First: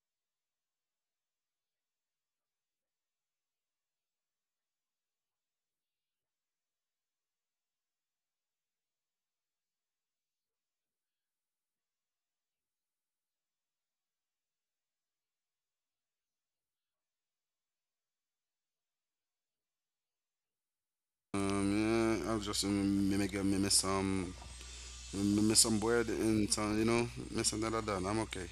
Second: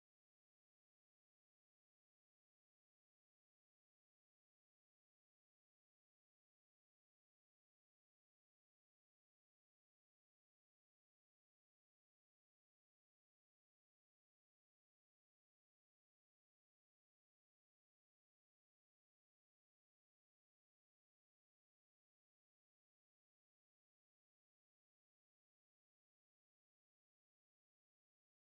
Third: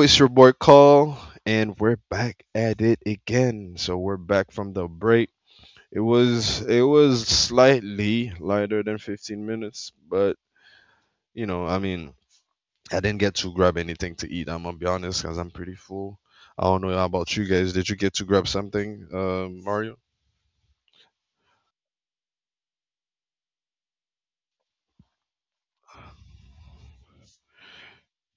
it's your boy Call, and we're back at it again. So we're back from the break. It was slightly lighter than 15 minutes, but you know, I mean, I didn't get to grab anything to eat. I'm gonna be honest, cause I'm pretty full. I don't know about you guys. Did you get to grab something, Mario? Yeah, I was just me miss some bread and some miss some that like that. I'm okay.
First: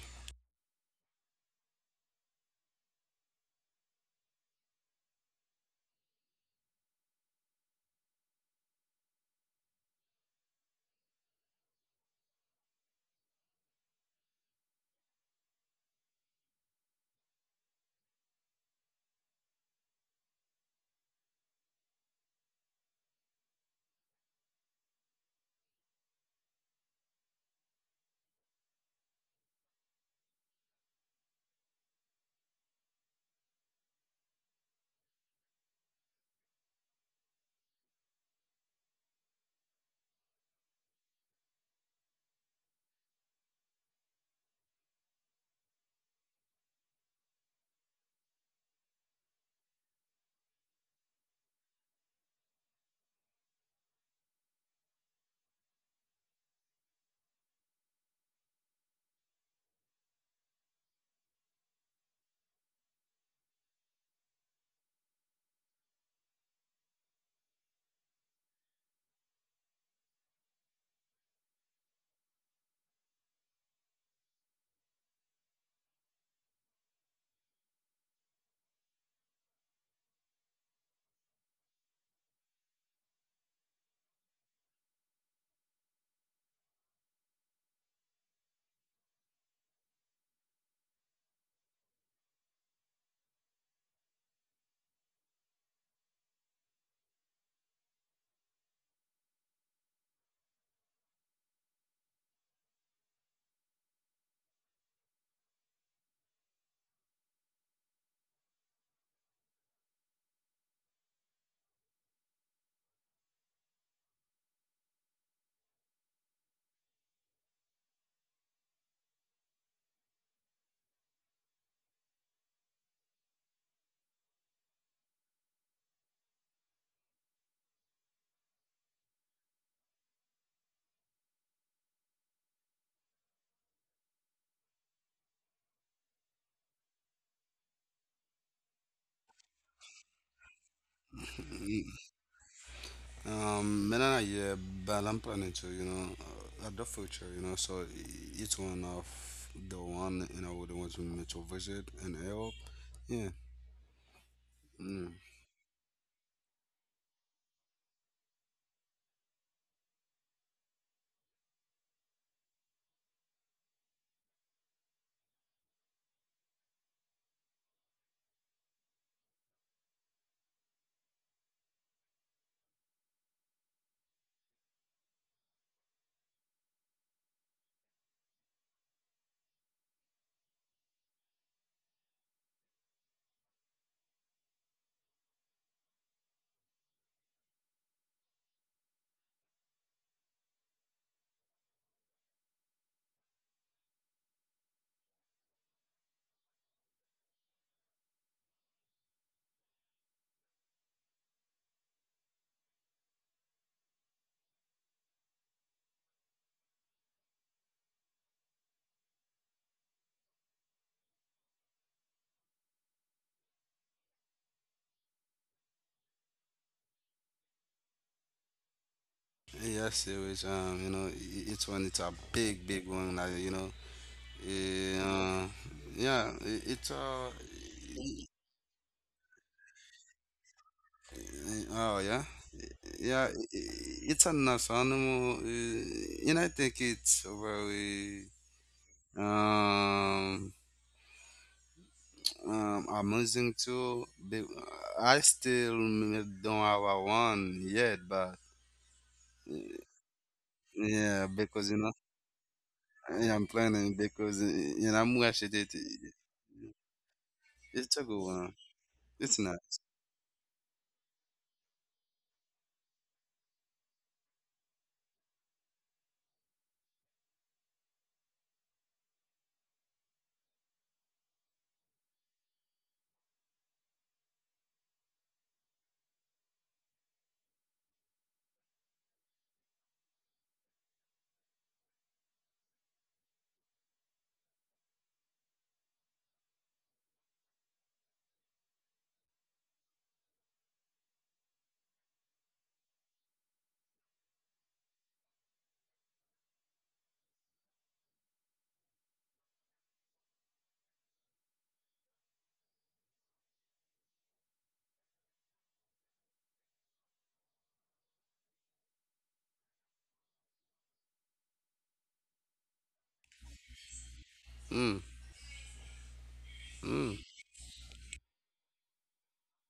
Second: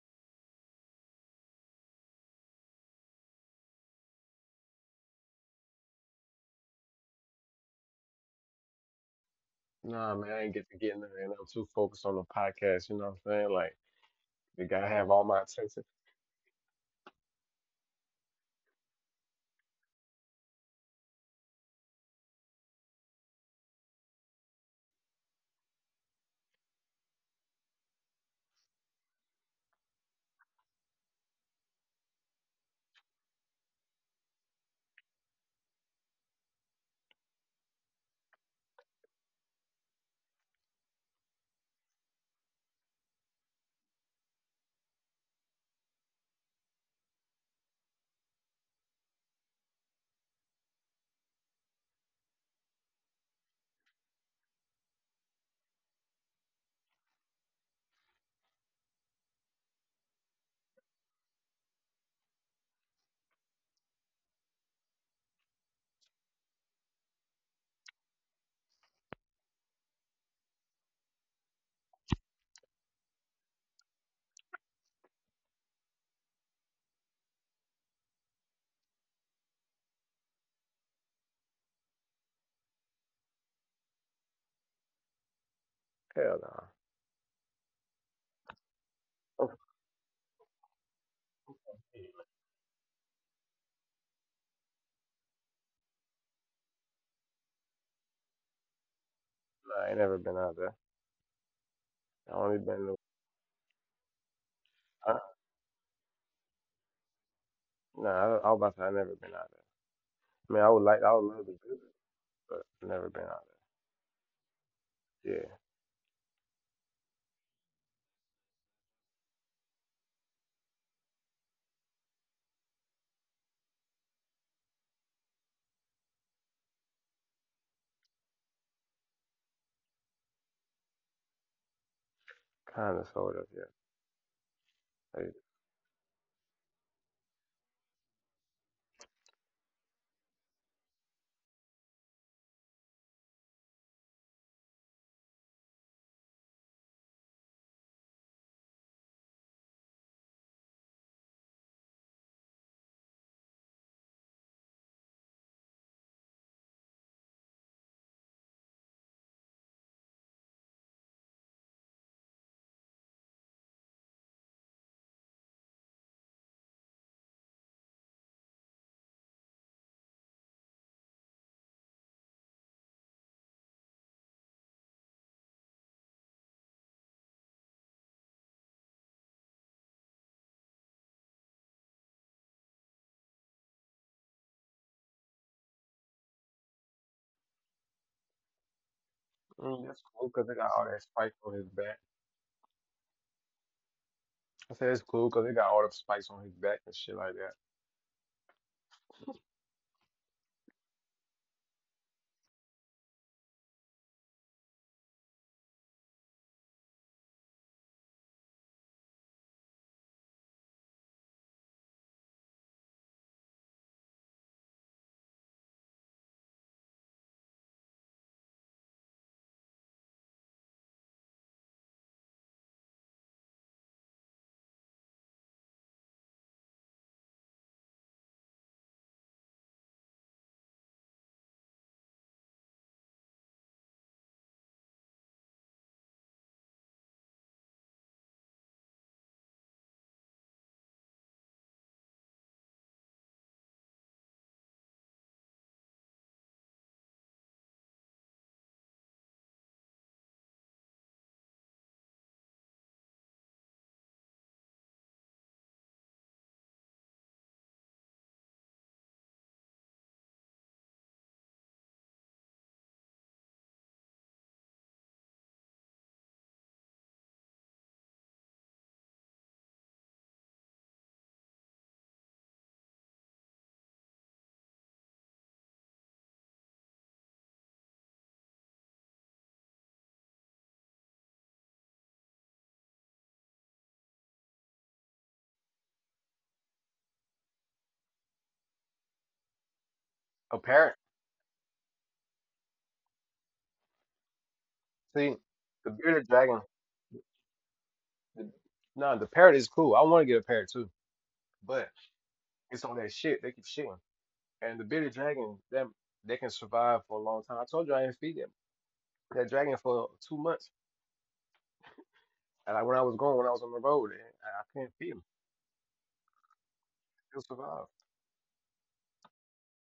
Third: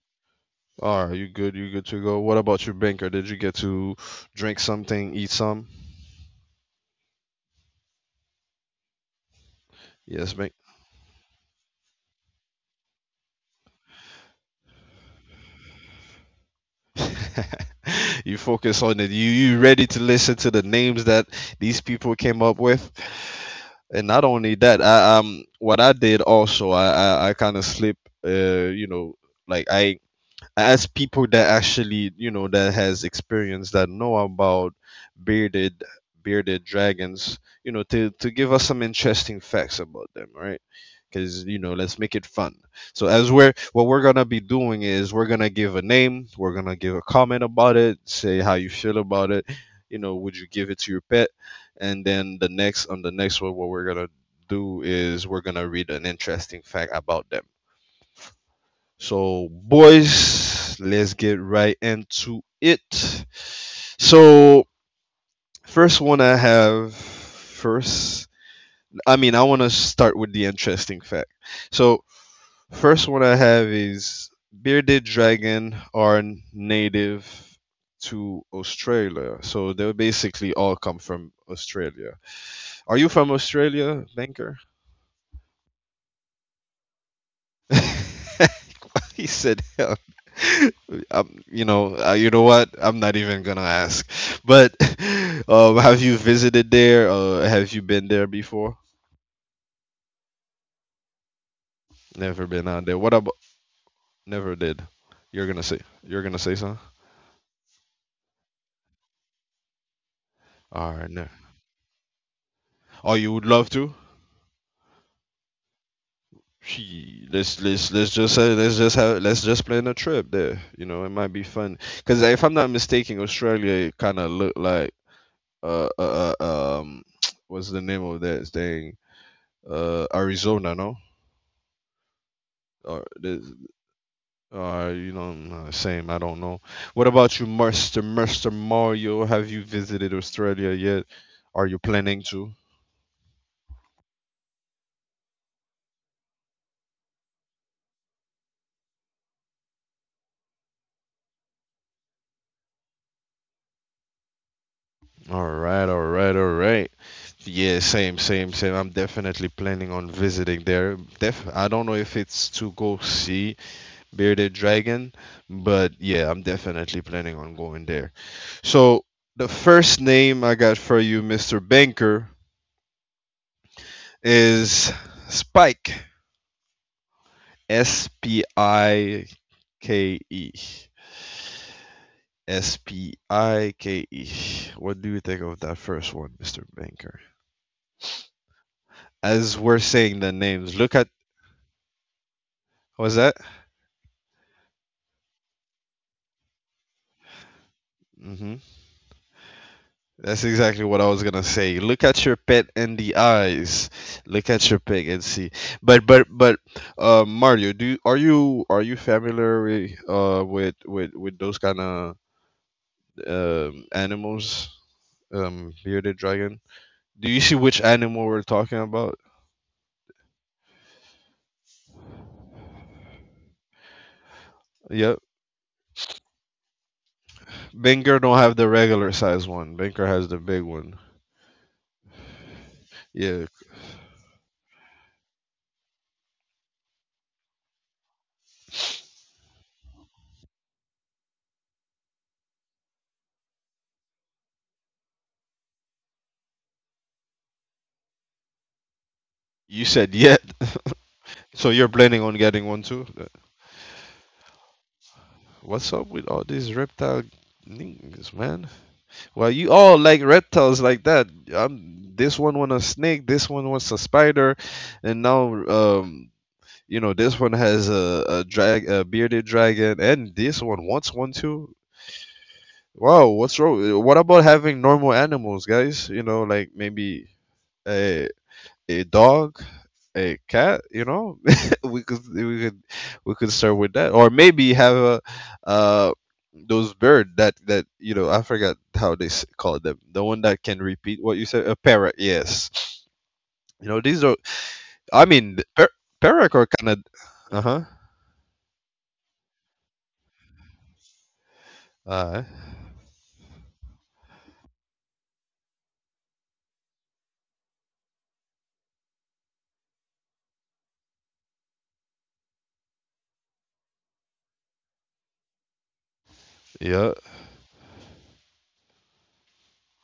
Are you good? You good to go? What about your banker? Did you get to drink something, eat some? Nah, Yes. man, I ain't get to get in there, and I'm too focused on the podcast. You know what I'm saying? You gotta have all my attention. You focus on it. You ready to listen to the names that these people came up with, and not only that, I what I did also I kind of slip uh you know like I as people that actually you know that has experience that know about bearded bearded dragons, you know, to give us some interesting facts about them, right? Because you know, let's make it fun. So as we're what we're gonna be doing is we're gonna give a name, we're gonna give a comment about it, say how you feel about it, you know, would you give it to your pet? And then the next on the next one, what we're gonna do is we're gonna read an interesting fact about them. So, boys, let's get right into it. So, first one I have first, I mean, I want to start with the interesting fact. So, first one I have is bearded dragon are native to Australia. So, they basically all come from Australia. Are you from Australia, Banker? Hell nah. He said, Oh, "Hell, I'm, you know what? I'm not even gonna ask." But have you visited there? Have you been there before? Nah, I ain't never been out there. Never I been only out there. been. What To- about? Never did. I, You're gonna say. You're gonna say something. nah, I was about to say I never been out there. I mean, I All would right. like. No. I would love to visit, but I Oh, never you would been out love to? there. Yeah, She, let's just say, let's just plan a trip there. You know, it might be fun. Because if I'm not mistaken, Australia kind of looked like uh, uh uh, um what's the name of that thing? Uh, Arizona, no? Or, kind of the- sort of. Yeah. or you know, Like, same. I don't know. What about you, Mister Mario? Have you visited Australia yet? Are you Mm, planning to? Man, I yeah, but I'm planning to at the future so each one of the one the ones we meant to visit in Europe. Yeah. Mm. All right, all right, all right. Yeah, same. I'm definitely planning on visiting there. I don't know if it's to go see Bearded Dragon, but yeah, I'm definitely planning on going there. So the first name I got for you, Mr. Banker, is Spike. S P I K E. Spike. What do you think of that first one, Mr. Banker? As we're that's saying the cool because they names, got look all at. that spikes on his back. What was that? I said it's cool because they got all the spikes on his back and shit like that. Hmm. That's exactly what I was gonna say. Look at your pet in the eyes. Look at your pet and see. But, Mario, are you familiar with with those kind of animals? Bearded dragon. Do you see which animal we're talking about? Yeah, serious. You know, it's one. It's a big one. Like you know, eh, Yep. uh, yeah, it's Benker i- don't have the regular size one. Benker has the big one. Oh yeah. yeah, i- Yeah. i- it's a nice animal, and I think it's a very um, amusing too. I still don't have a one yet, but You said yet, yeah, so because you you're know, planning on getting one too? Yeah, I'm planning because you know, I'm watching it. What's up with all these reptile It's a niggas, good one. man? Well, It's you nice. all like reptiles like that. This one wants a snake. This one wants a spider, and now you know, this one has a drag, a bearded dragon, and this one wants one too. Wow, what's wrong? What about having normal animals, guys? You know, like maybe. Uh, a dog, a cat. You know, we could we could we could start with that, or maybe have a uh those bird that you know, I forgot how they s- call them. The one that A can parrot. repeat what you said, a parrot. Yes, you know these are. I mean, See, the par- the bearded parrot are dragon. kind of. Uh huh. The, nah, the parrot is cool. I want to get a parrot too, but Uh it's on that shit. They keep shitting. And the bearded dragon, them they can survive for a long time. I told you I didn't feed them. That dragon for 2 months. When I was going, when I was on the road, I couldn't feed Mm, them. yeah. mm. They'll survive.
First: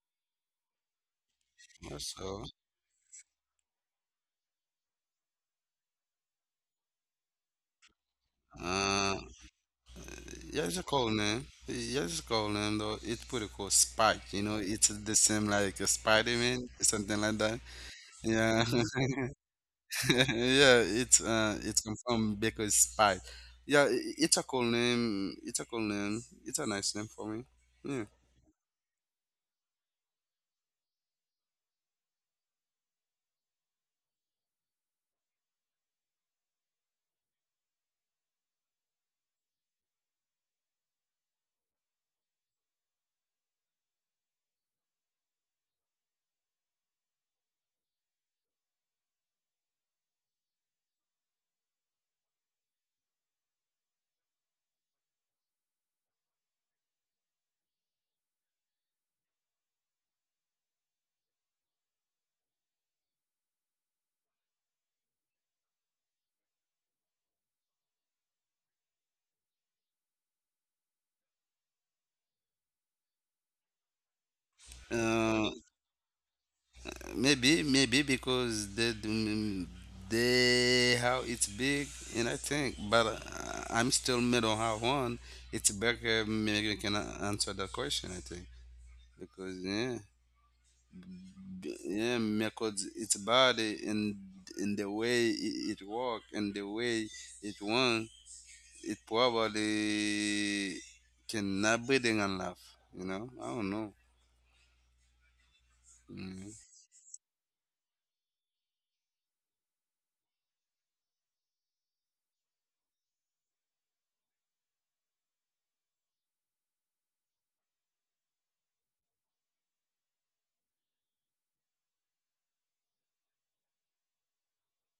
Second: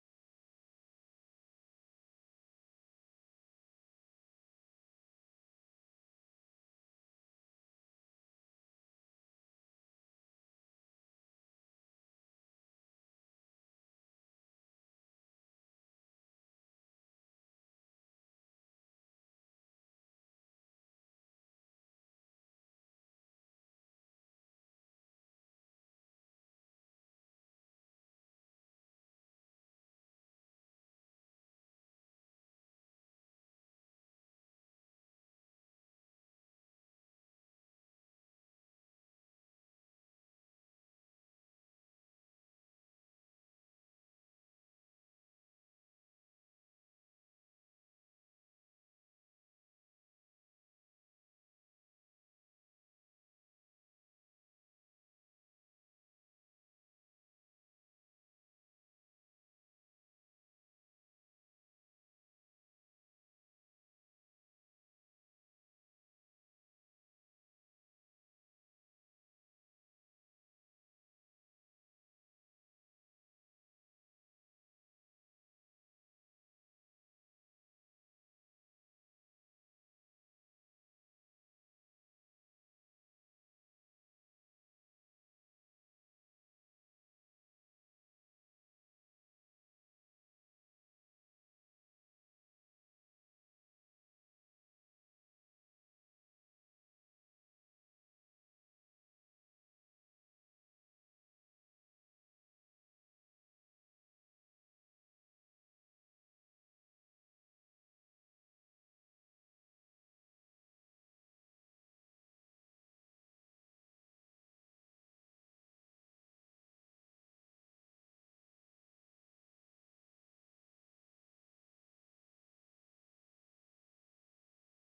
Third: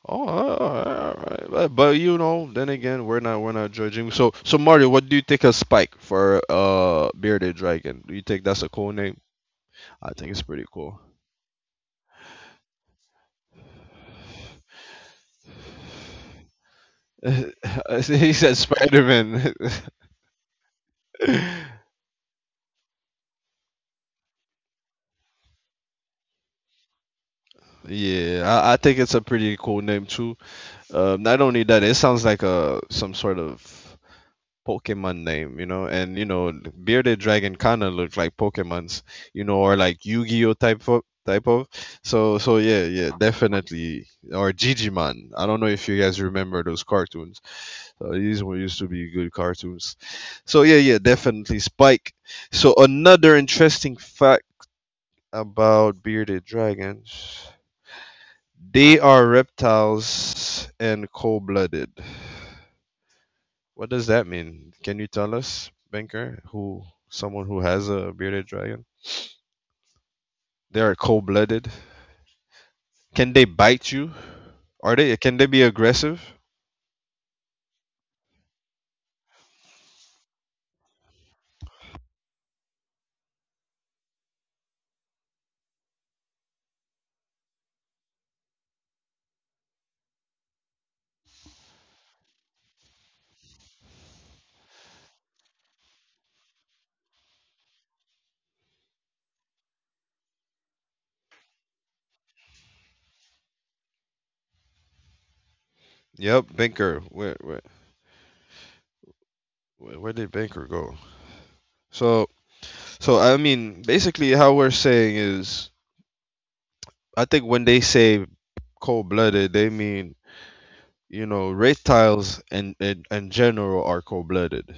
Oh, all right, all right. But you Also, know, then again, we're not judging. So so Mario, what do you think of Spike for bearded dragon? Do you think that's a cool name? uh, I think it's pretty yeah, it's a cool. cool name. Yeah, it's a cool name though. It's pretty cool. Spike, you know, it's the same like a Spider-Man, something like that. He said Yeah, Spider Man. yeah, it's come from because Spike. Yeah, it's a cool name. It's a cool name. It's a nice name for me. Yeah. Yeah, I think it's a pretty cool name too. Not only that, it sounds like a some sort of Pokemon name, you know. And you know, bearded dragon kind of look like Pokemons, you know, or like Yu-Gi-Oh type of. So so yeah, yeah, definitely, or Digimon. I don't know if you guys remember those cartoons. So these were used to be good cartoons. So yeah, yeah, definitely Spike. So another interesting fact about bearded dragons. They are reptiles and cold-blooded. What does that mean? Can you tell us, Banker, who someone who has a bearded dragon? They are cold-blooded. Can they bite you? Are they? Uh, Can they be aggressive? Maybe, maybe because they, they how it's big, and I think, but I'm still middle how one. It's better maybe you can answer that question. I think because yeah. Yeah, because its body and in the way it, it walk and the way it wants it probably cannot breathing and laugh you know I don't know mm. Yep, Banker. Where did Banker go? So so I mean, basically, how we're saying is I think when they say cold blooded, they mean you know reptiles and and general are cold blooded.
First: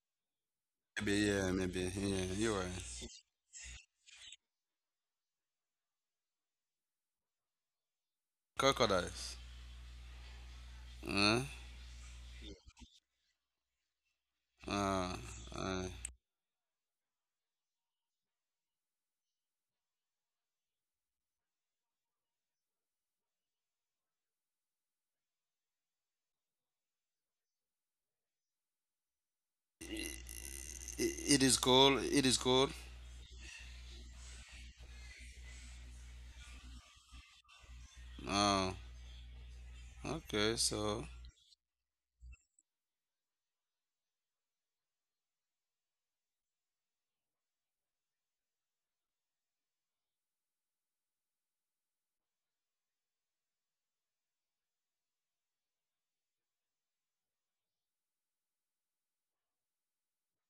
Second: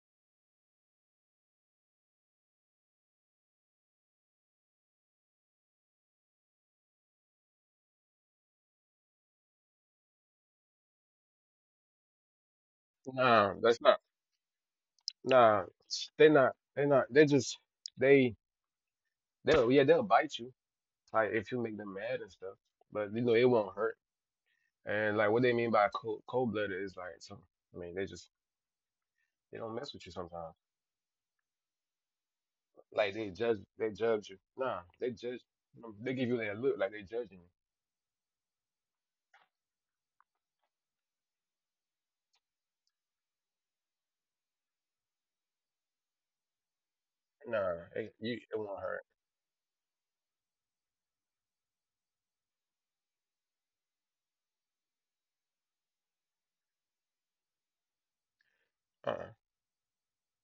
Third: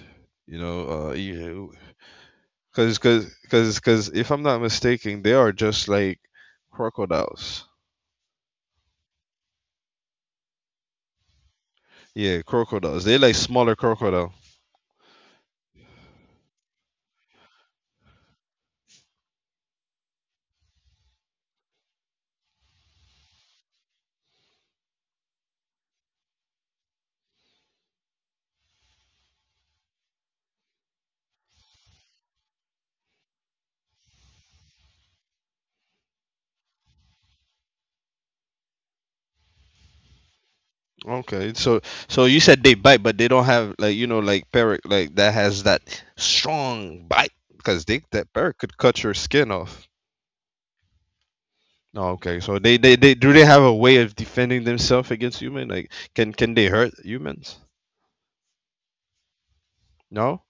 You know, Maybe yeah you, maybe yeah you're right. Because if I'm not mistaken, they are just like crocodiles. Crocodiles. uh, Yeah, crocodiles. They're like Nah, smaller that's not. crocodile. uh, Nah, uh, They're not. They they'll they'll bite you like if you make them mad and stuff. But you know it won't hurt. And like what they mean by cold blooded is like some. They just they don't mess with you sometimes. it, it is cold, it is cold. Like they judge you. Nah, they judge. They give you that look like they judging you. Oh, okay. So Okay, so so you said they bite, but they don't have like you know like parrot like that has that strong bite because they that You parrot it could won't cut hurt. your skin off. Oh, okay. So they do they have a way of defending themselves against human? Like can they hurt humans? Uh-uh, No?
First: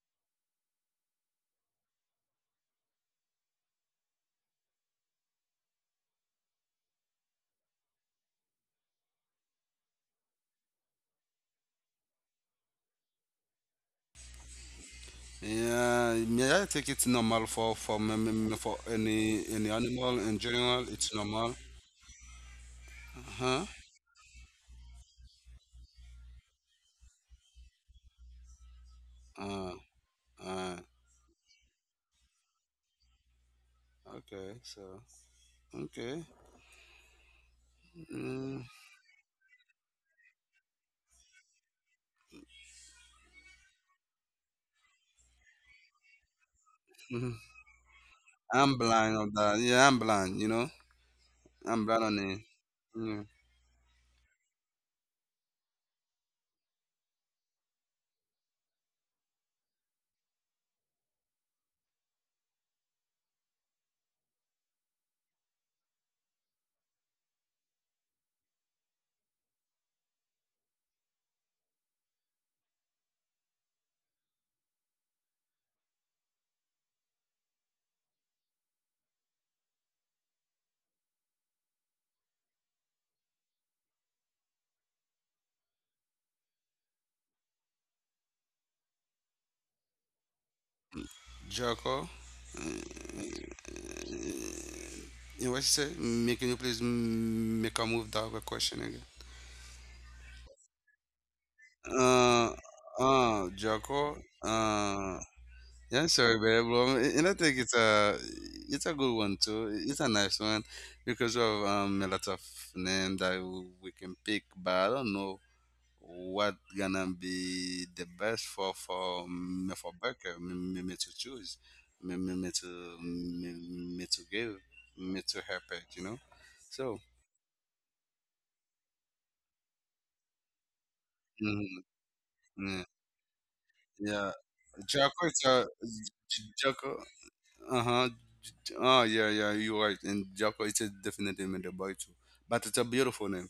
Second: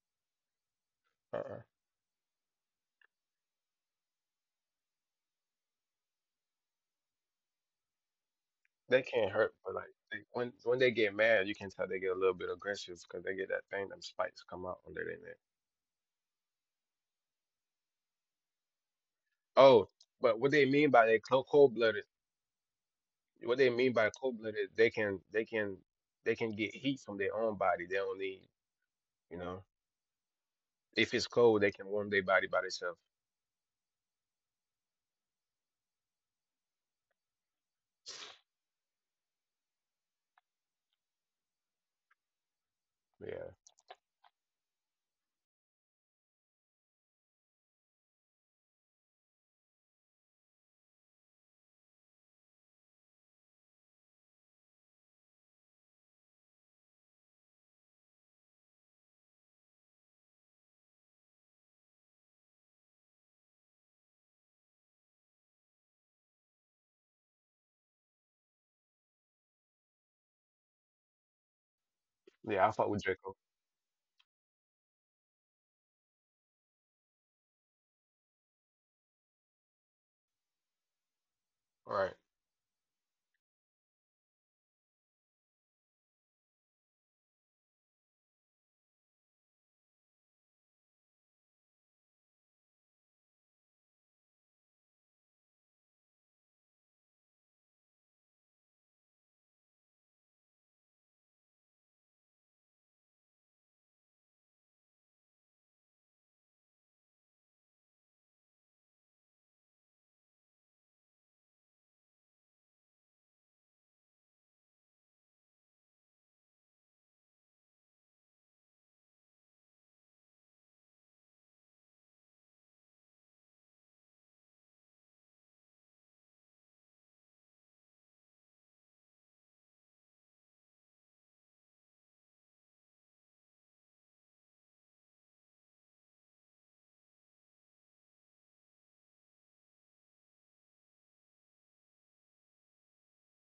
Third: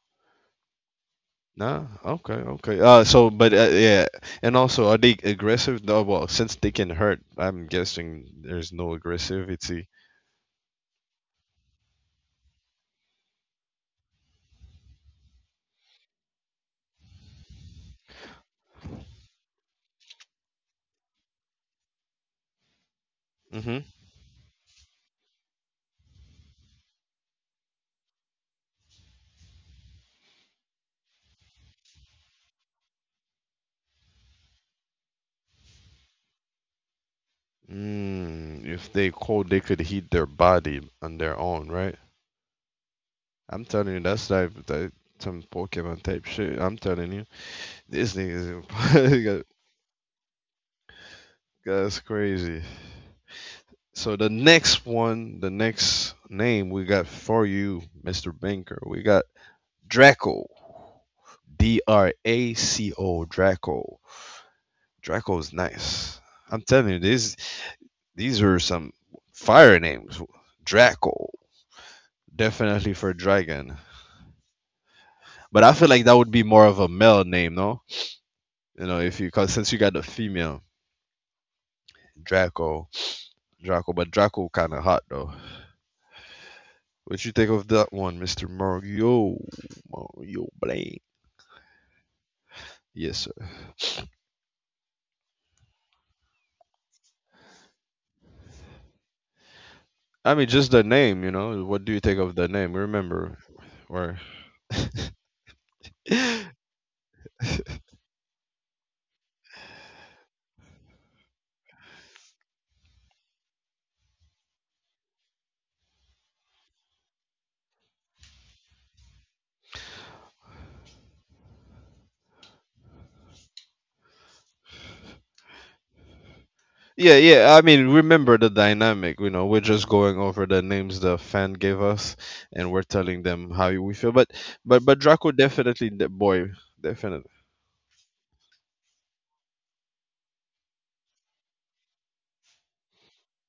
uh-uh. No. Okay. Okay. So but yeah, and also are they aggressive? No, well, since they can hurt, I'm guessing there's no They can't hurt, but aggressivity. like when they get mad, you can tell they get a little bit aggressive because they get that thing, them spikes come out under their neck. yeah, yeah, I think it's normal for for any Oh, animal in but what they general. mean by It's they normal, cold blooded, what huh? they Mhm. mean by cold blooded, they can get heat from their own body. They don't need, you know, Uh, Uh, if it's cold, they can warm their body by themselves. okay, so okay. Mm, Mm, if they cold, they could heat their body on their own, right? Yeah, I'm telling you that's like that some Pokemon type shit. I'm telling you. mhm. This thing is I'm blind on that. Yeah, I'm blind. You know, I'm that's blind on it. crazy. Yeah. So the next one, the next name we got for you, Mr. Banker, we got Draco. D R A C O Draco. Draco is nice. I'm telling you, these are some fire names. Draco, yeah, I definitely fuck with for Draco. dragon. But I feel like that would be more of a male name, no? You know, if you cause since you got the female All right. Draco, Draco, but Draco kind of hot though. What you think of that one, Mister Mario, Mario Blaine? Joko. Uh, Yes, sir. what you say? Me, can you please make a move that other question again? I mean, just the name, you know. What do you think of the Uh, name? Remember, or Joko. Uh, yeah, sorry, yeah, babe. Well, and I think it's a good one too. It's a nice one because we have a lot of name that we can pick, but I don't know what gonna be the best for me for Baker me to choose me to me, me to give me to help it you know so yeah. I mean, remember the dynamic. You know, we're just going over the names the fan gave mm, us, and we're mm, telling them how we feel. yeah. But, but Jocko Draco it's a definitely, the boy, Jocko. definitely. Uh-huh. Oh yeah, yeah, you're right, and Jocko it's a definitely made a boy too, but it's a beautiful name,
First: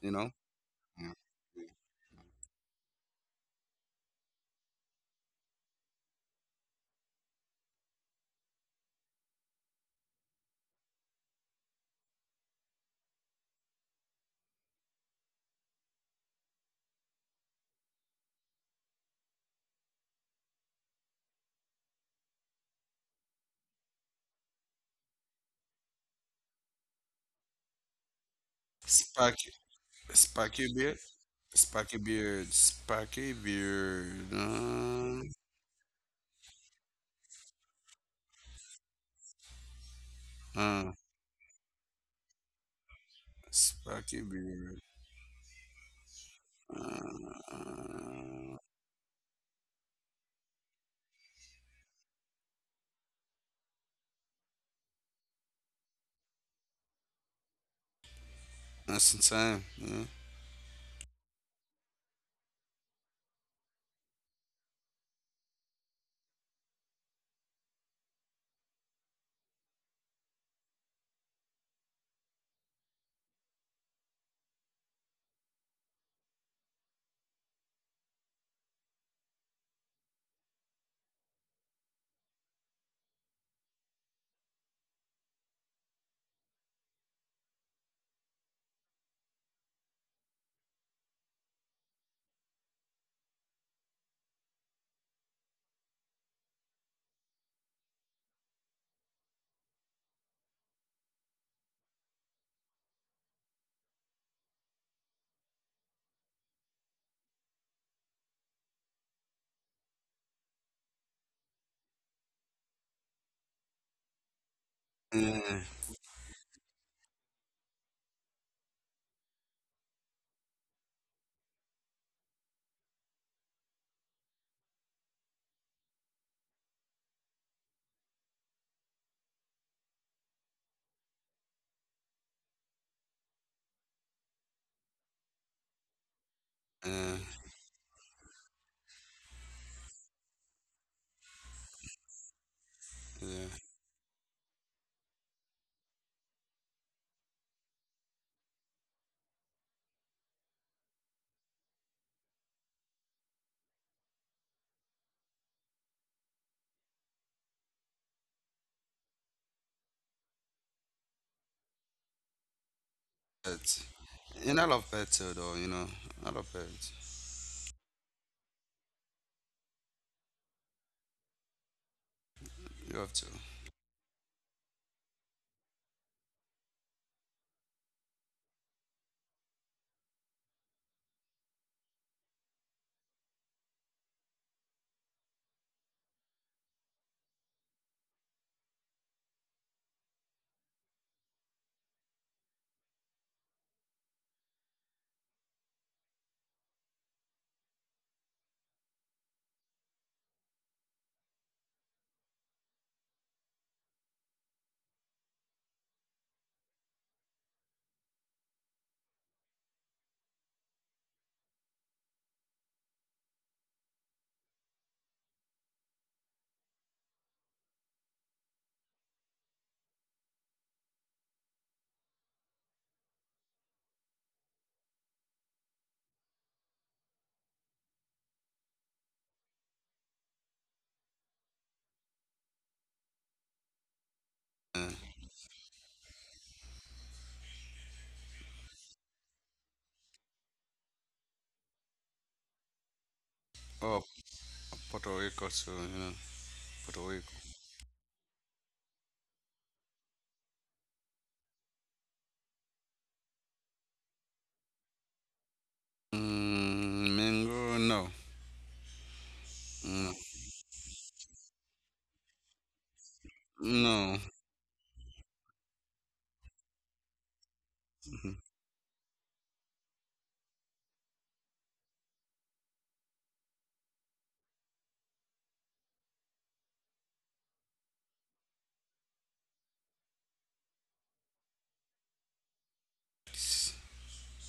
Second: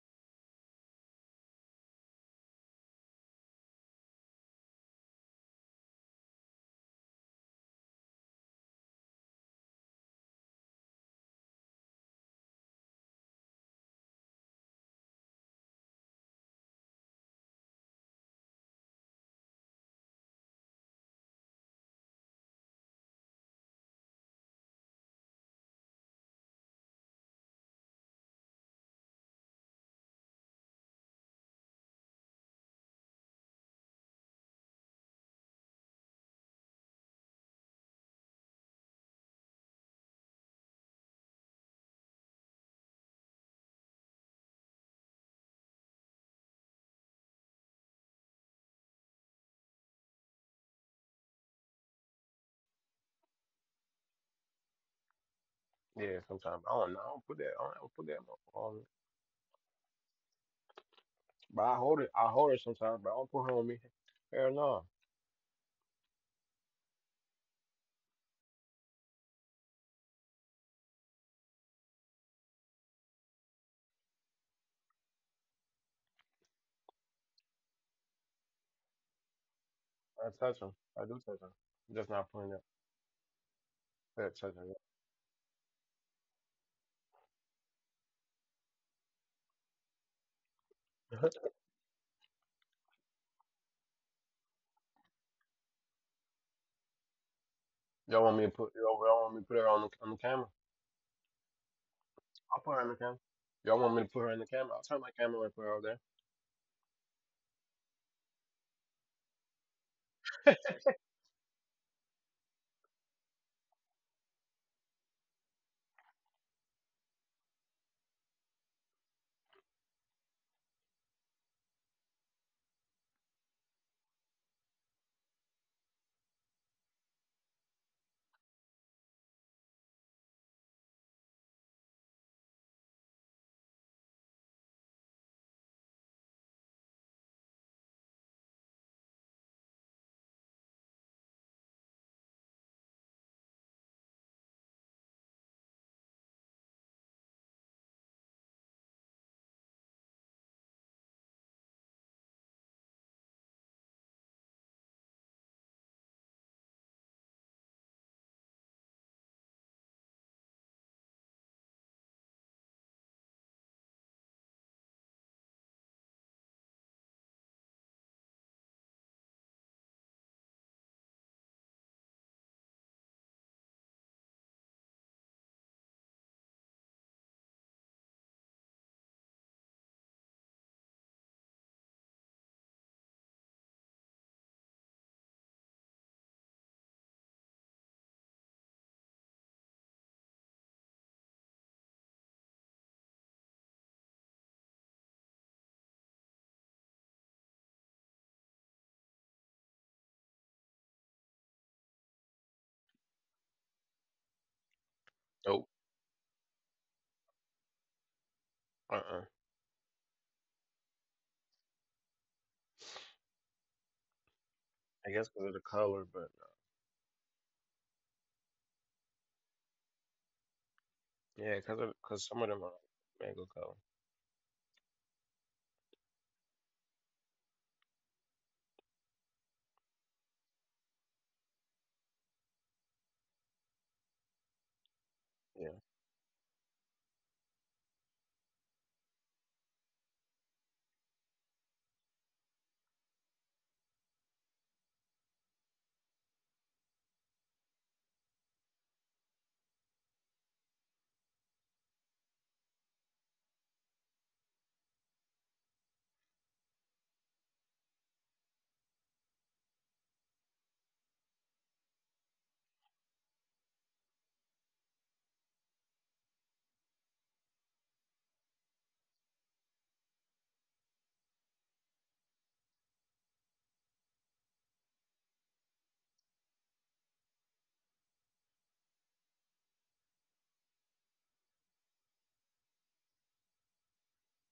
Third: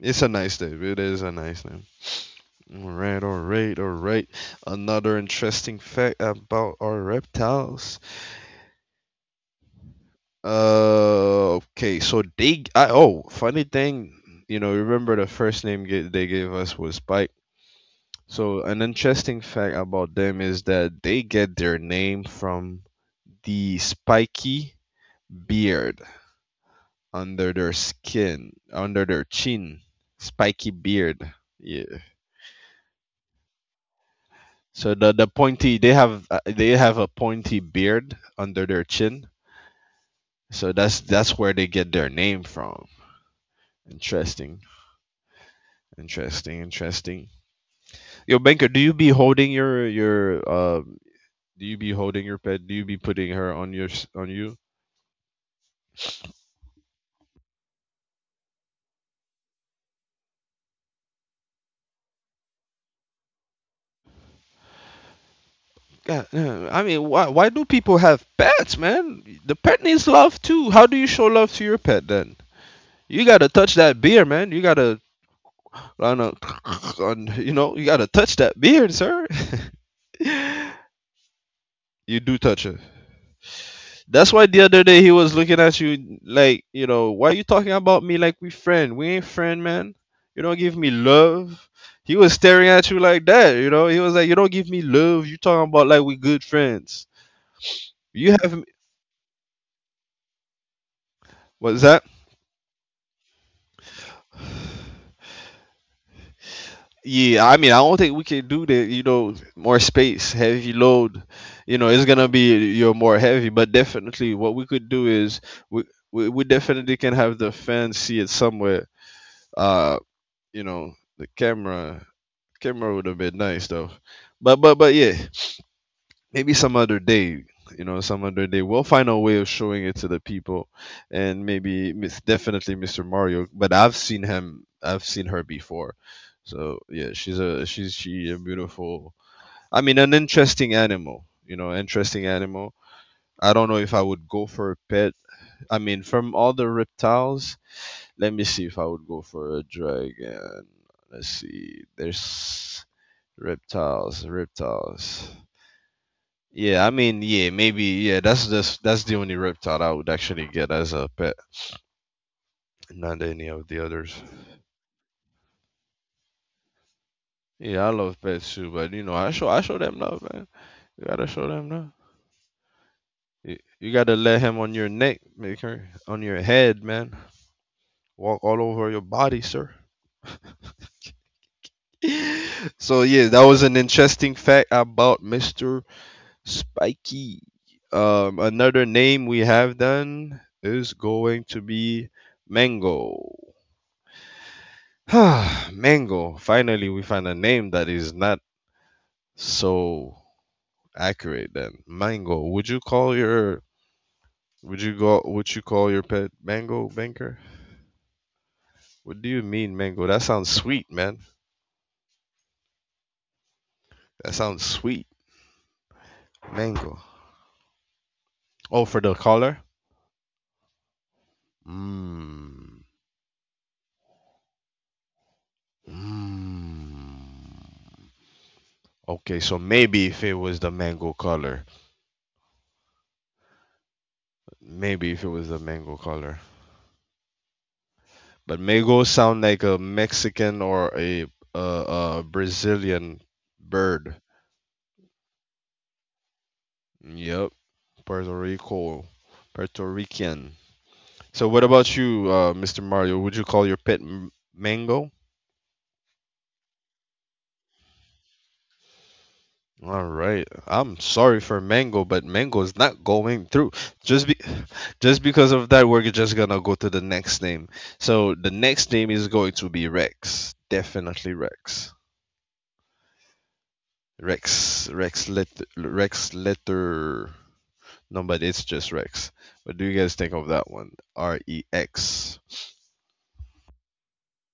you It's a know. nice name. It Yeah. is a Yeah. nice name. All right, all right, all right. Another interesting fact about our reptiles. Okay, so they g- oh, funny thing, you know, remember the first name g they gave us was Spike. So an interesting fact about them is that they get their name from the spiky beard under their skin, under their Sparky. chin, spiky Sparky Beard beard. Yeah. Sparky Beard Sparky Beard, So the pointy they have a pointy beard under their chin. So uh. That's where they get their name from. Sparky Interesting. Beard. Interesting, interesting. Uh, Yo, uh, Banker, do you be holding your um? Do you be holding your pet? Do you be putting her on your s- on you? Yeah, sometimes I don't know. I don't put that on. that's in time. Yeah. But I hold it. I hold her sometimes, but I don't put her on me. Hell no. God, yeah, I mean, why do people have pets, man? The pet needs love too. How do you show love to your pet then? You gotta touch that beer, man. You gotta on a, on you know you gotta touch that beard, sir. I touch them. I do touch them. I'm just You not do putting it. touch it. That's That why touch the 'em other day he was looking at you like, you know, why you talking about me like we friend? We ain't friend, man. You don't give me yet. love. He was staring at you like that, you know. He was like, you don't give me love. You talking about like we good friends. You have y'all want me to put her on the camera? what's that? I'll put her in the camera. Y'all want me to put her in the camera? I'll turn my camera and put her out there. Yeah, I mean, I don't think we can do that. You know, more space, heavy load. You know, it's gonna be you're more heavy, but definitely what we could do is Yeah. we we definitely can have the fans see it somewhere. Uh, you know, the camera Camera would have been nice though. But yeah, maybe some other day. You know, some other day we'll find a way of showing it to the people, and maybe Miss definitely Mr. Mario. But I've seen him, I've seen her before, so yeah, Yeah. she's a she's she a beautiful. I mean, an interesting animal. You know, interesting animal. I Yeah. don't know if I would go for a pet. I mean, from all the reptiles, let me see if I would go for a dragon. Let's see. There's Reptiles, reptiles. Yeah, I mean, yeah, maybe, yeah. That's just that's the only reptile I would actually get as a pet, not any of the Pets. others. And I love pets too, though. You know, I love pets. Yeah, I love pets too, but you know, I show them love, man. You gotta show them love. You have to. You gotta let him on your neck, make her on your head, man. Walk all over your body, sir. So yeah that was an interesting fact about Mister Spiky. Another name we have then is going to be Mango. Mango. Finally, we find a name that is not so accurate then. Mango. Would you call your would you Nope. call your pet Mango, Banker? What uh. do you mean mango? That sounds sweet, man. That sounds sweet. I guess because of the color, but Mango. Oh, for the color? yeah, because some of them are Mmm. mango color. Mmm. Okay, so maybe if it was the mango color. Yeah. Maybe if it was a Yeah, mango color. But mango sound like a Mexican or a Brazilian Oh, bird. Puerto Rico too. You know, Puerto Rico. Yep, Puerto Rico, Puerto Rican. So what about you, Mr. Mario? Would you call your pet mango? Mm, mango. No. All No. right. I'm sorry for mango, but mango is not going through. No. Just be, just because of that, we're just gonna go to the next name. So Mhm. the next name is going to be Rex. Definitely Rex. Rex, Rex, let Rex Letter. No, but it's just Rex. What do you guys think of that one? REX.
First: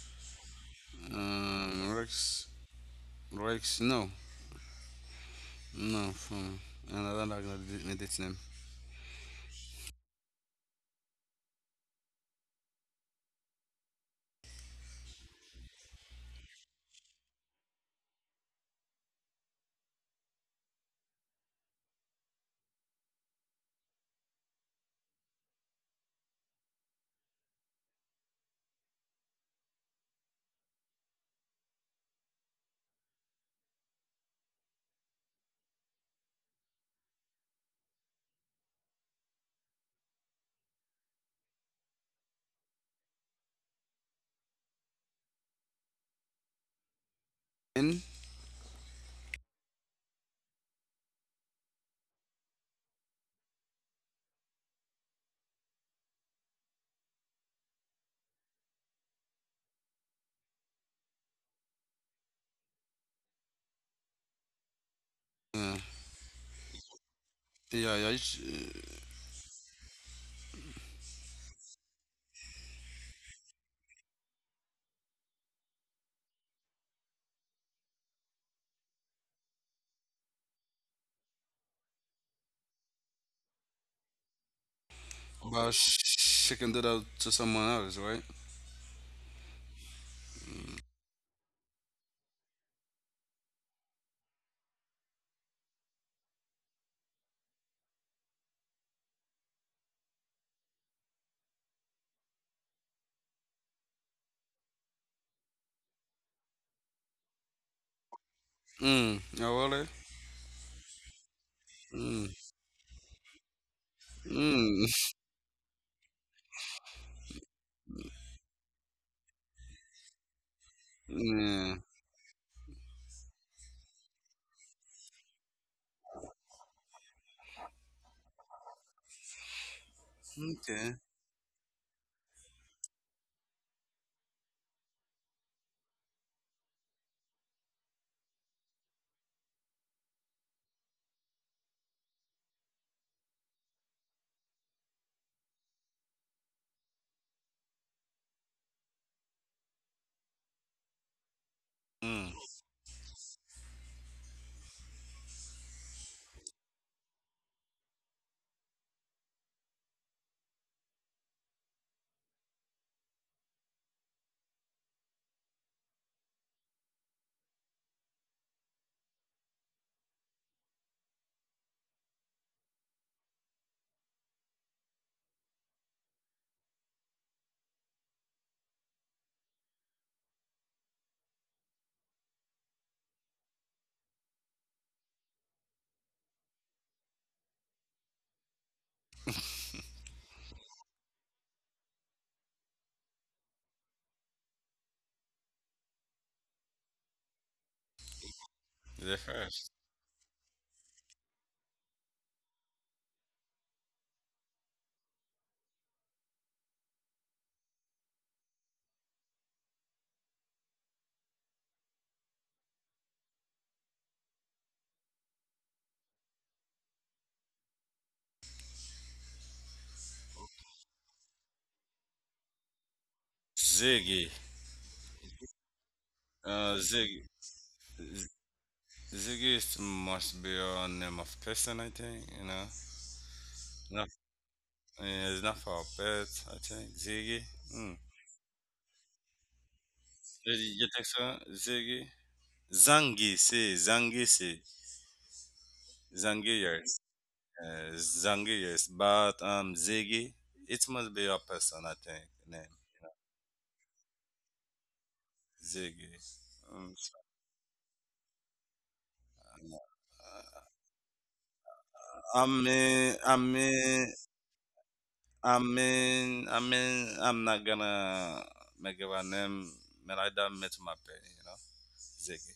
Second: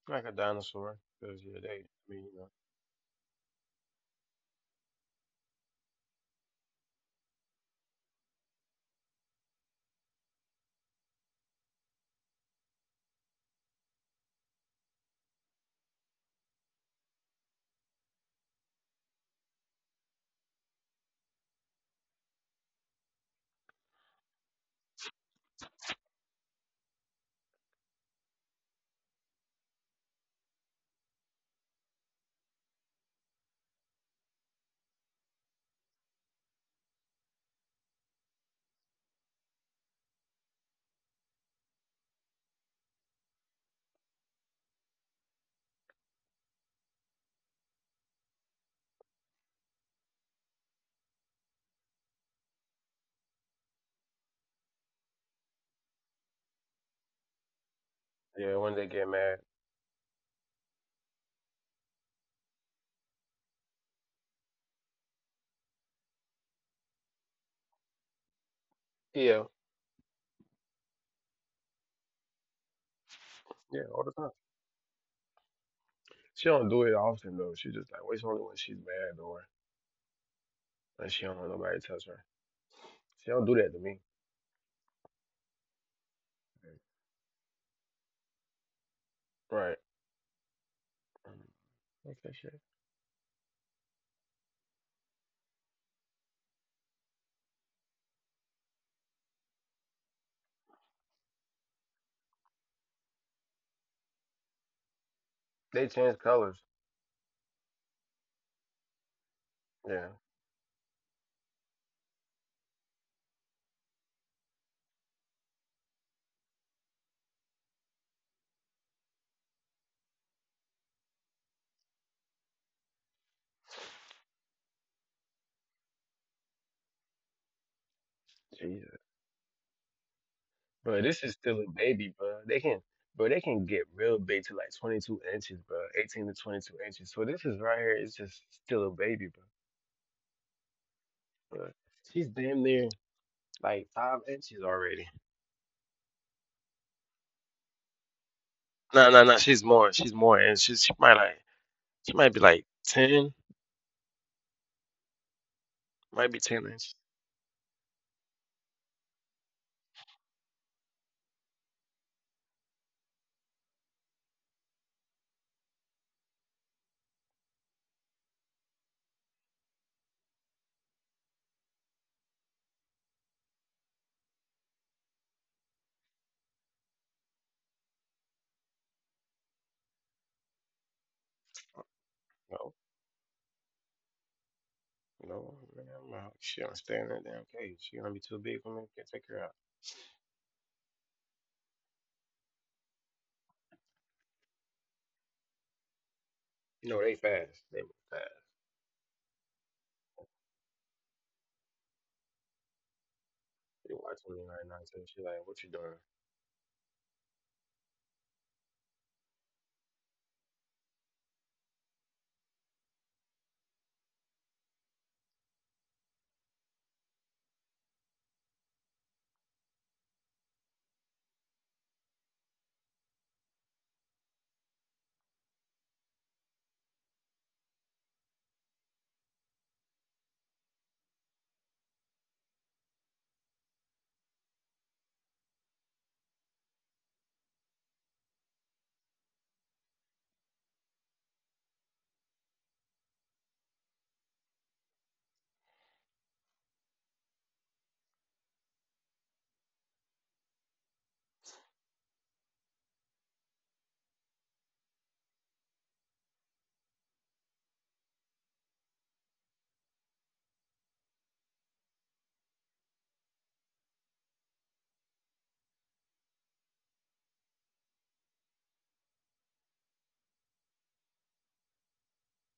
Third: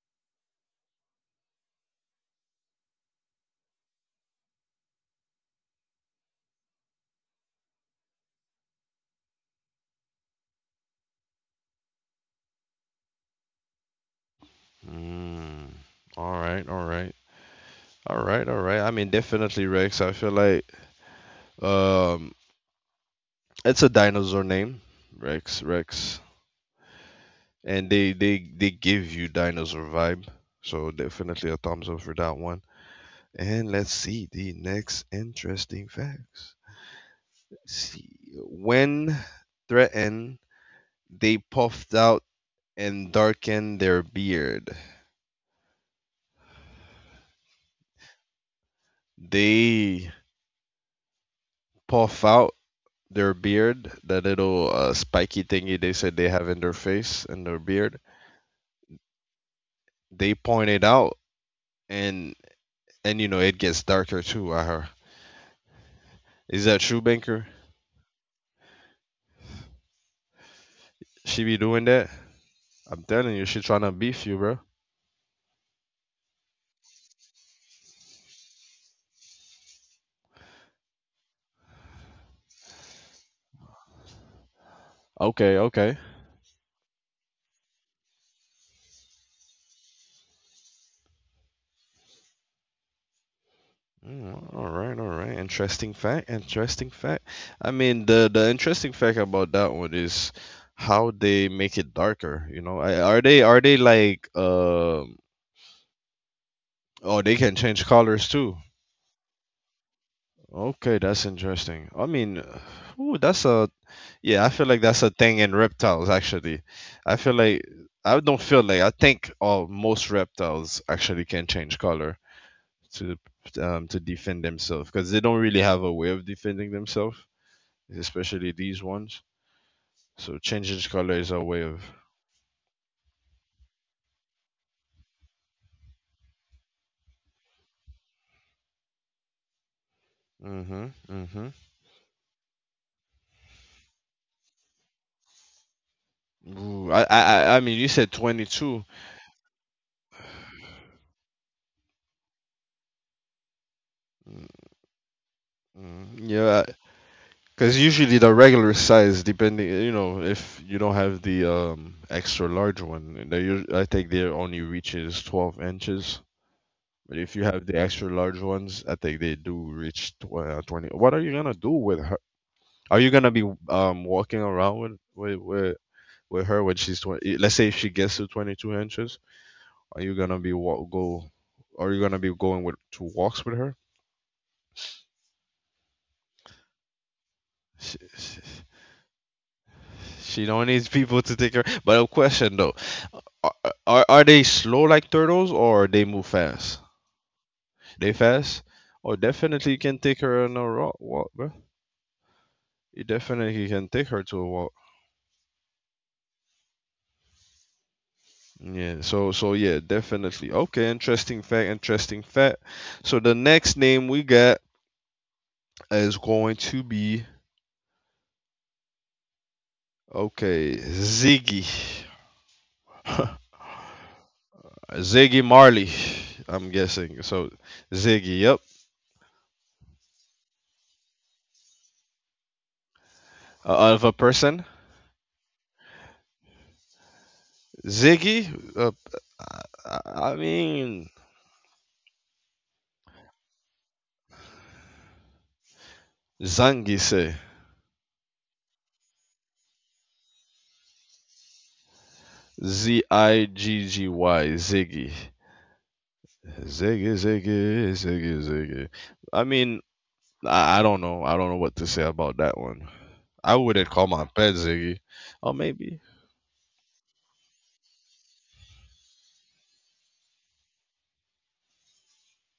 like a dinosaur. Because yeah, they. I mean, you Rex. know. Rex. No. No. From another like that. Name. Mm. All right, all right, all right. I mean, definitely Rex. I feel like um, it's a dinosaur name, Rex, and they give you dinosaur vibe. So definitely a thumbs up for that one. And let's see the next interesting facts. Let's see, when threatened they puffed out and darkened their beard. N. They puff out their beard, that little spiky thingy they said they have in their face and their beard. Yeah, when they get mad. They point it out, and you know it gets darker too, I heard. Yeah. Is that true, Banker? Yeah. Yeah. Yeah. She be doing that? I'm telling you, she trying Yeah, to all the beef time. you, bro. She don't do it often though. She just like waits only when she's mad or when she don't want nobody to touch her. She don't do that to me. Okay, But okay. She can do that to someone else, right? Right. Okay, shit. Mm, all right, all right. Interesting fact. Interesting fact. I mean, the interesting fact about that one is how they make it darker. You know, are they like um? They change colors. Oh, they can change colors too. Mm. Oh, really? Yeah, Okay, that's interesting. I Mm. mean, ooh, that's a yeah. I feel like Mm. that's a thing in reptiles. Actually, I feel like I think all most reptiles actually can Yeah. change color to to defend themselves because they don't really have a way of defending themselves, especially these Jesus. ones. So changing Okay. But this color is is a still way a of. baby, bro. They can get real big to like 22 inches, bro. 18 to 22 inches. So this is right here. It's just still a baby, bro. Mhm, mhm. But she's damn near like 5 inches already. Ooh, I mean, you said 22. No, no, no. She's more. She's more, and she's she might like she might Mm, be like 10, Mm, mm, might be 10 yeah, inches. because usually the regular size, depending, you know, if you don't have the extra large one, they, I think they only reaches 12 inches. But if you have the extra large ones, I think they do reach tw 20. What are you gonna do with her? Are you gonna be walking around with her when she's 20? Let's say if she gets to 22 inches. Are you gonna be going No, with to walks with her? no, man. I She don't stay in that damn cage. She She, gonna be too she, big for me. Can't take her out. she don't need people to take her. But a question though, are, are they slow like turtles or they move fast? You know they fast. They move They fast. fast? Oh, the definitely first. you can take her on a walk, bro. You definitely can They take her watching to me a right walk. now, so she like, "What you doing?" Yeah. So so yeah, definitely. Okay, interesting fact. Interesting fact. So the next name we got is going to be, okay, Ziggy. Ziggy. Ziggy Marley, I'm guessing. Ziggy. So Z- Ziggy, yep. Ziggy must be a name of person, I think, you know. Of Not, a person, it's not for a pet, I think. Ziggy. Mm. Ziggy. Uh, I You think mean, so? Ziggy? Zangi, see. Zangi, see. Zangi, Zangy say Zangi, yes, but Ziggy, it must be your person, I think. Name Z I G G Y, Ziggy, Ziggy. Um, Ziggy. I mean, I don't know. I don't know what to say about I that one. mean, I I wouldn't call mean, my pet Ziggy, or I maybe mean, I mean, I'm not gonna make up a name, but I don't match my pen, you know, Ziggy.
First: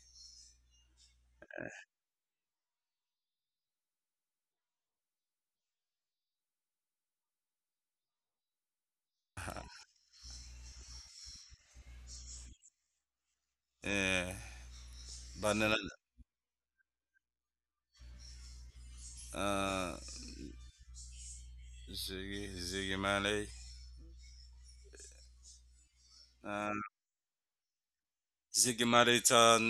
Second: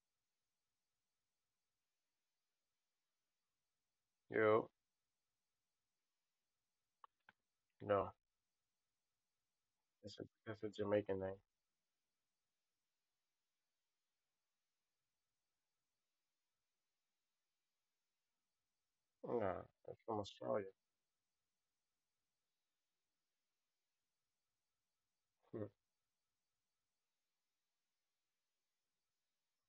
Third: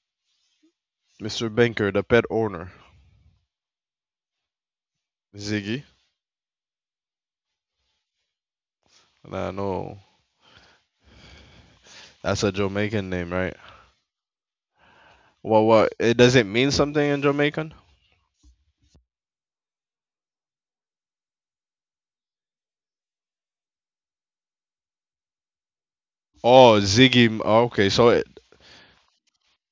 Mr. Banker, the pet owner, Yo, Ziggy. no, I know that's a Jamaican name. that's a Jamaican name, right? Yeah, but Well, then, what it does it mean something in Jamaican? Nah, uh, that's from Australia. Ziggy, Ziggy Marley. Hmm. Oh, Ziggy. Oh, okay, so it, Zigmaritan,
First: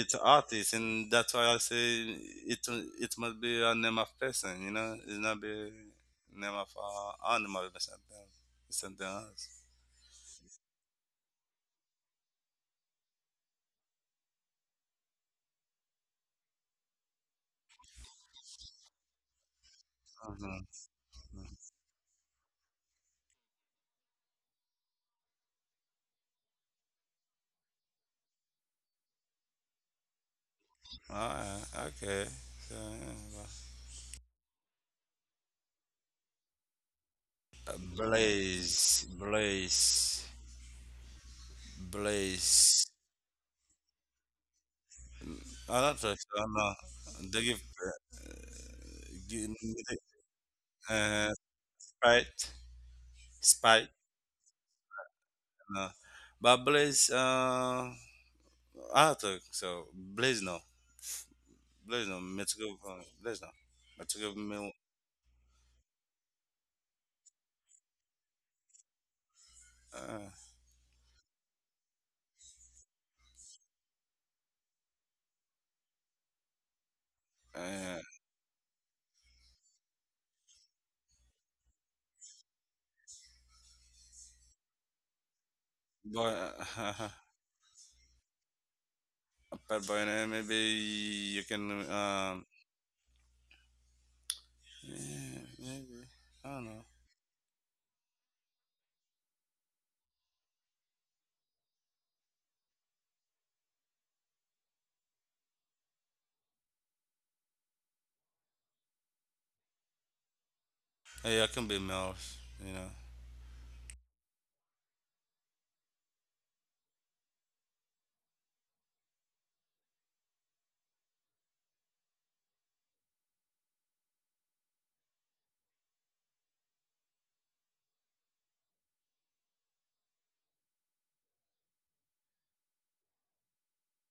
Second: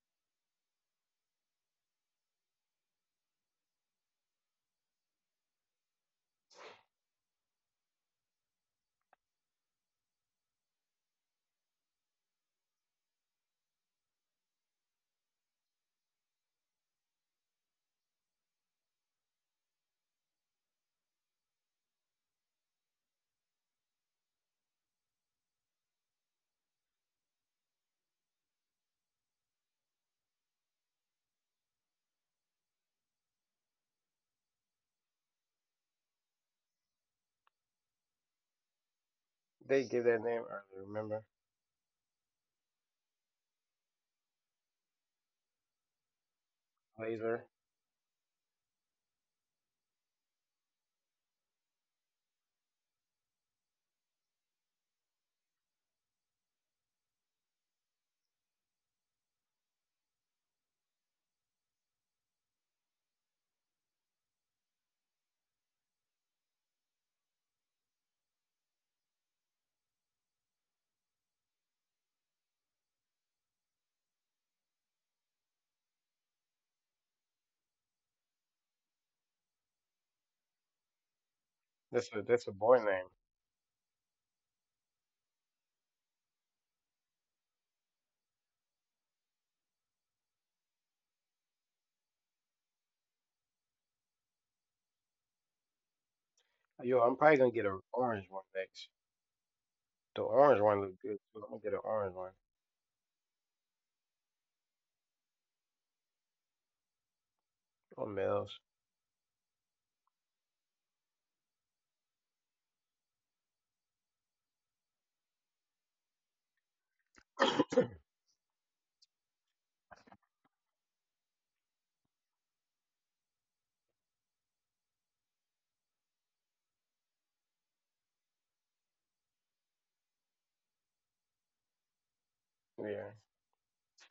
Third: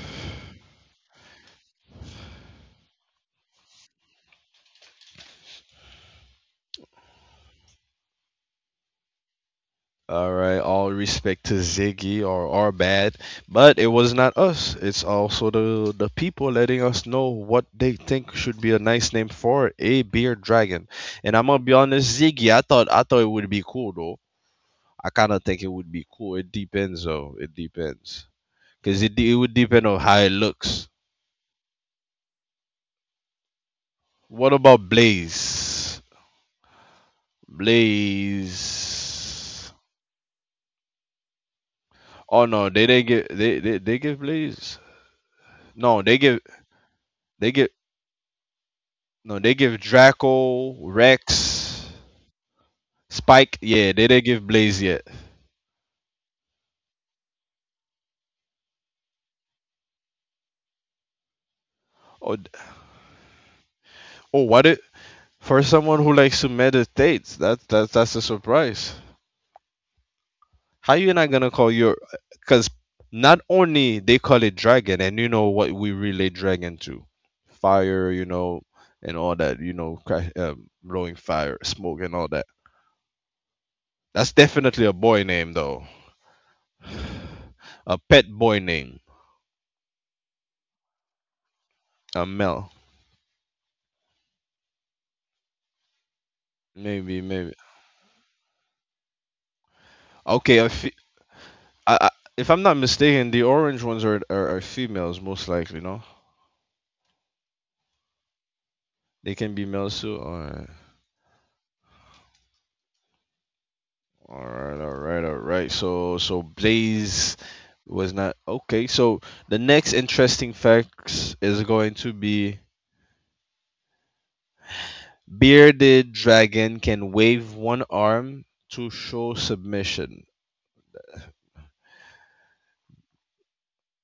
it's artist, and that's why I say it it must be a name of person, you know, it's not be name of animal or something, something else. all right, all respect to Ziggy or our bad, but it was not us. It's also the people letting us know what they think should be a nice name for a beer Mhm. dragon. And I'm gonna be honest, Ziggy, I thought it would be cool though. I kind of think it would be cool. It depends though. It depends because it would depend on how it looks. Alright, okay. So, yeah, What about Blaze? well, Blaze. Blaze, They give that Blaze, name earlier. Remember, Oh no, Blaze. they didn't get they give Blaze. I don't No, think so. No, they Laser. they give give uh, no give- they give Draco, uh, Rex, Sprite, Spike. Sprite. Yeah, they didn't give Blaze yet. No, but Blaze. Ah, tak, so Blazno, Blazno, Oh, d- Mexico, Blazno, Mexico, oh, Mil, what it for someone who likes to meditate? That's a surprise. uh, How you not gonna call your? Because not only they call it dragon, and you know what we relate dragon to, uh, fire, you know, and all that, you know, blowing fire, smoke, That's and all a that. boy name. That's definitely a boy name though, boy, uh, a pet boy name, Bad Boy, and maybe you can, a male. yeah, maybe, I don't know. Yo, I'm Maybe, probably gonna maybe. get an orange one next. The orange Okay, a one look fe- good. So I'm gonna get an orange I, one. if I'm not mistaken, the orange ones are, are females most likely, no? Or males. They can be males too. All right, Hey, I can be Melf, you know. all right, all right, all right. So so Blaze yeah. was not okay. So the next interesting facts is going to be bearded dragon can wave one arm to show submission.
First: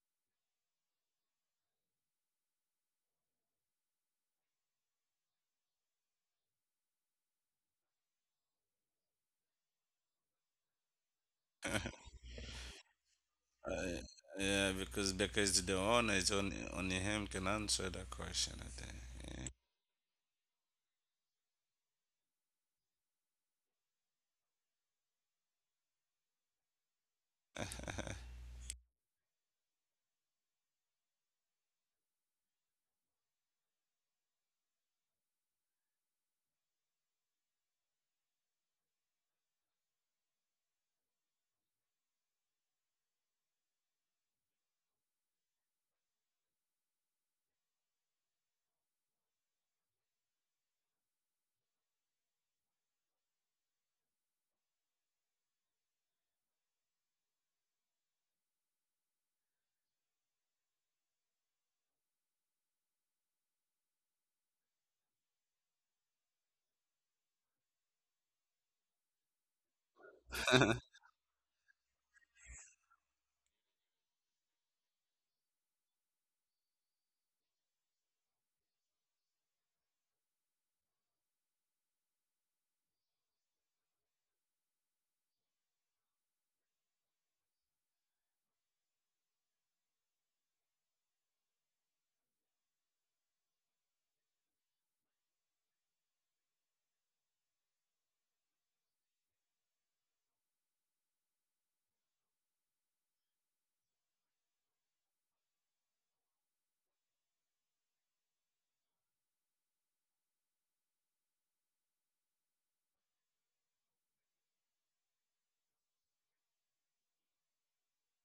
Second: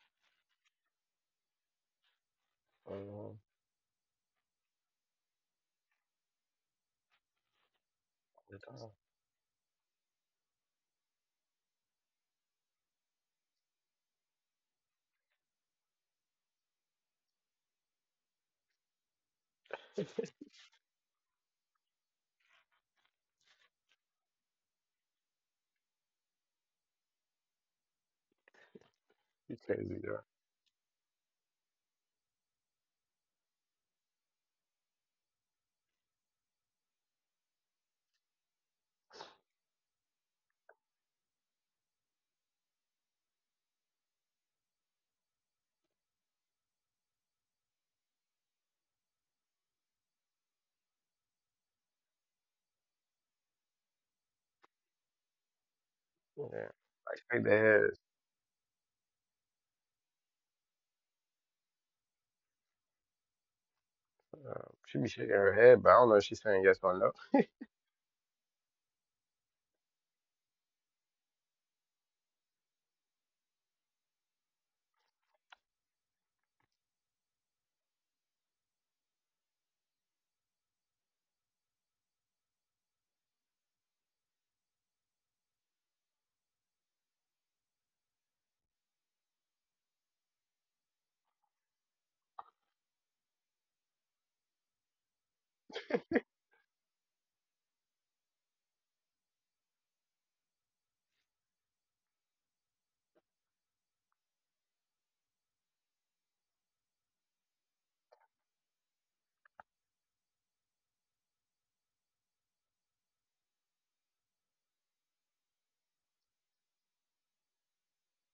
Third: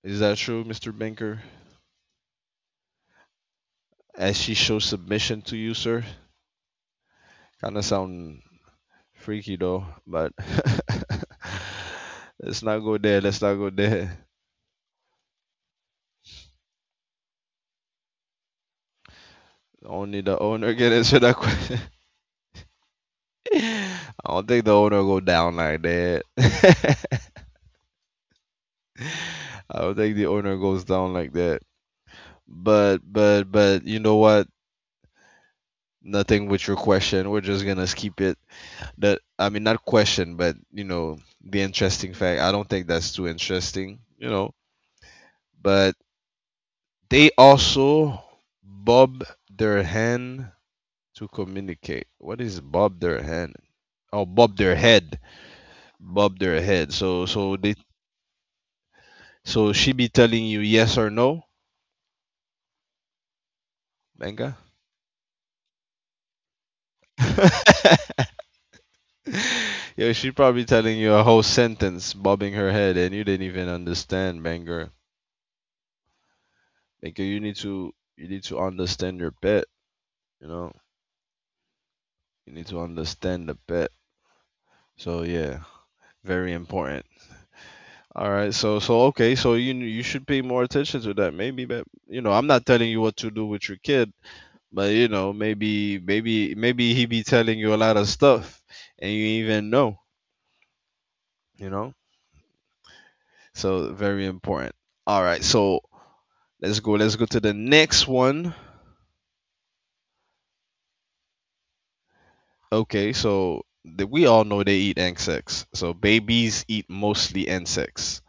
Is that true, Mr. Banker? Hmm. As she shows submission to you, sir? Kind of sound freaky though, but let's not go there. Let's not go Uh, there. yeah, because the owner is only only him can answer that question. Only the owner can answer that question. I don't think the owner go down like that. I I think. You crazy don't girl. think the owner goes down like that. But you know what? Nothing with your question. We're just gonna skip it. That, I mean, not question, but you know, the interesting fact. I don't think that's too interesting. You know, but they also bob their hand to communicate. What is bob their hand? Oh, bob their head, bob Yeah. their head. I So expect the so they head. so she be telling you yes or no, manga. She be shaking her head, but I don't know if she's saying yes or no. Yeah, she probably Yeah. telling you a whole sentence, bobbing her head, and you didn't even understand, banger. Like you need to understand your pet. You know, you need to understand the pet. So yeah, very important. All right, so so okay, so you should pay more attention to that. Maybe, but you know, I'm not telling you what to do with your kid. But you know, maybe maybe he be telling you a lot of stuff and you even know, you know? So very important. All right, so let's go to the next one. Okay, so the, we all know they eat insects. So babies eat mostly insects.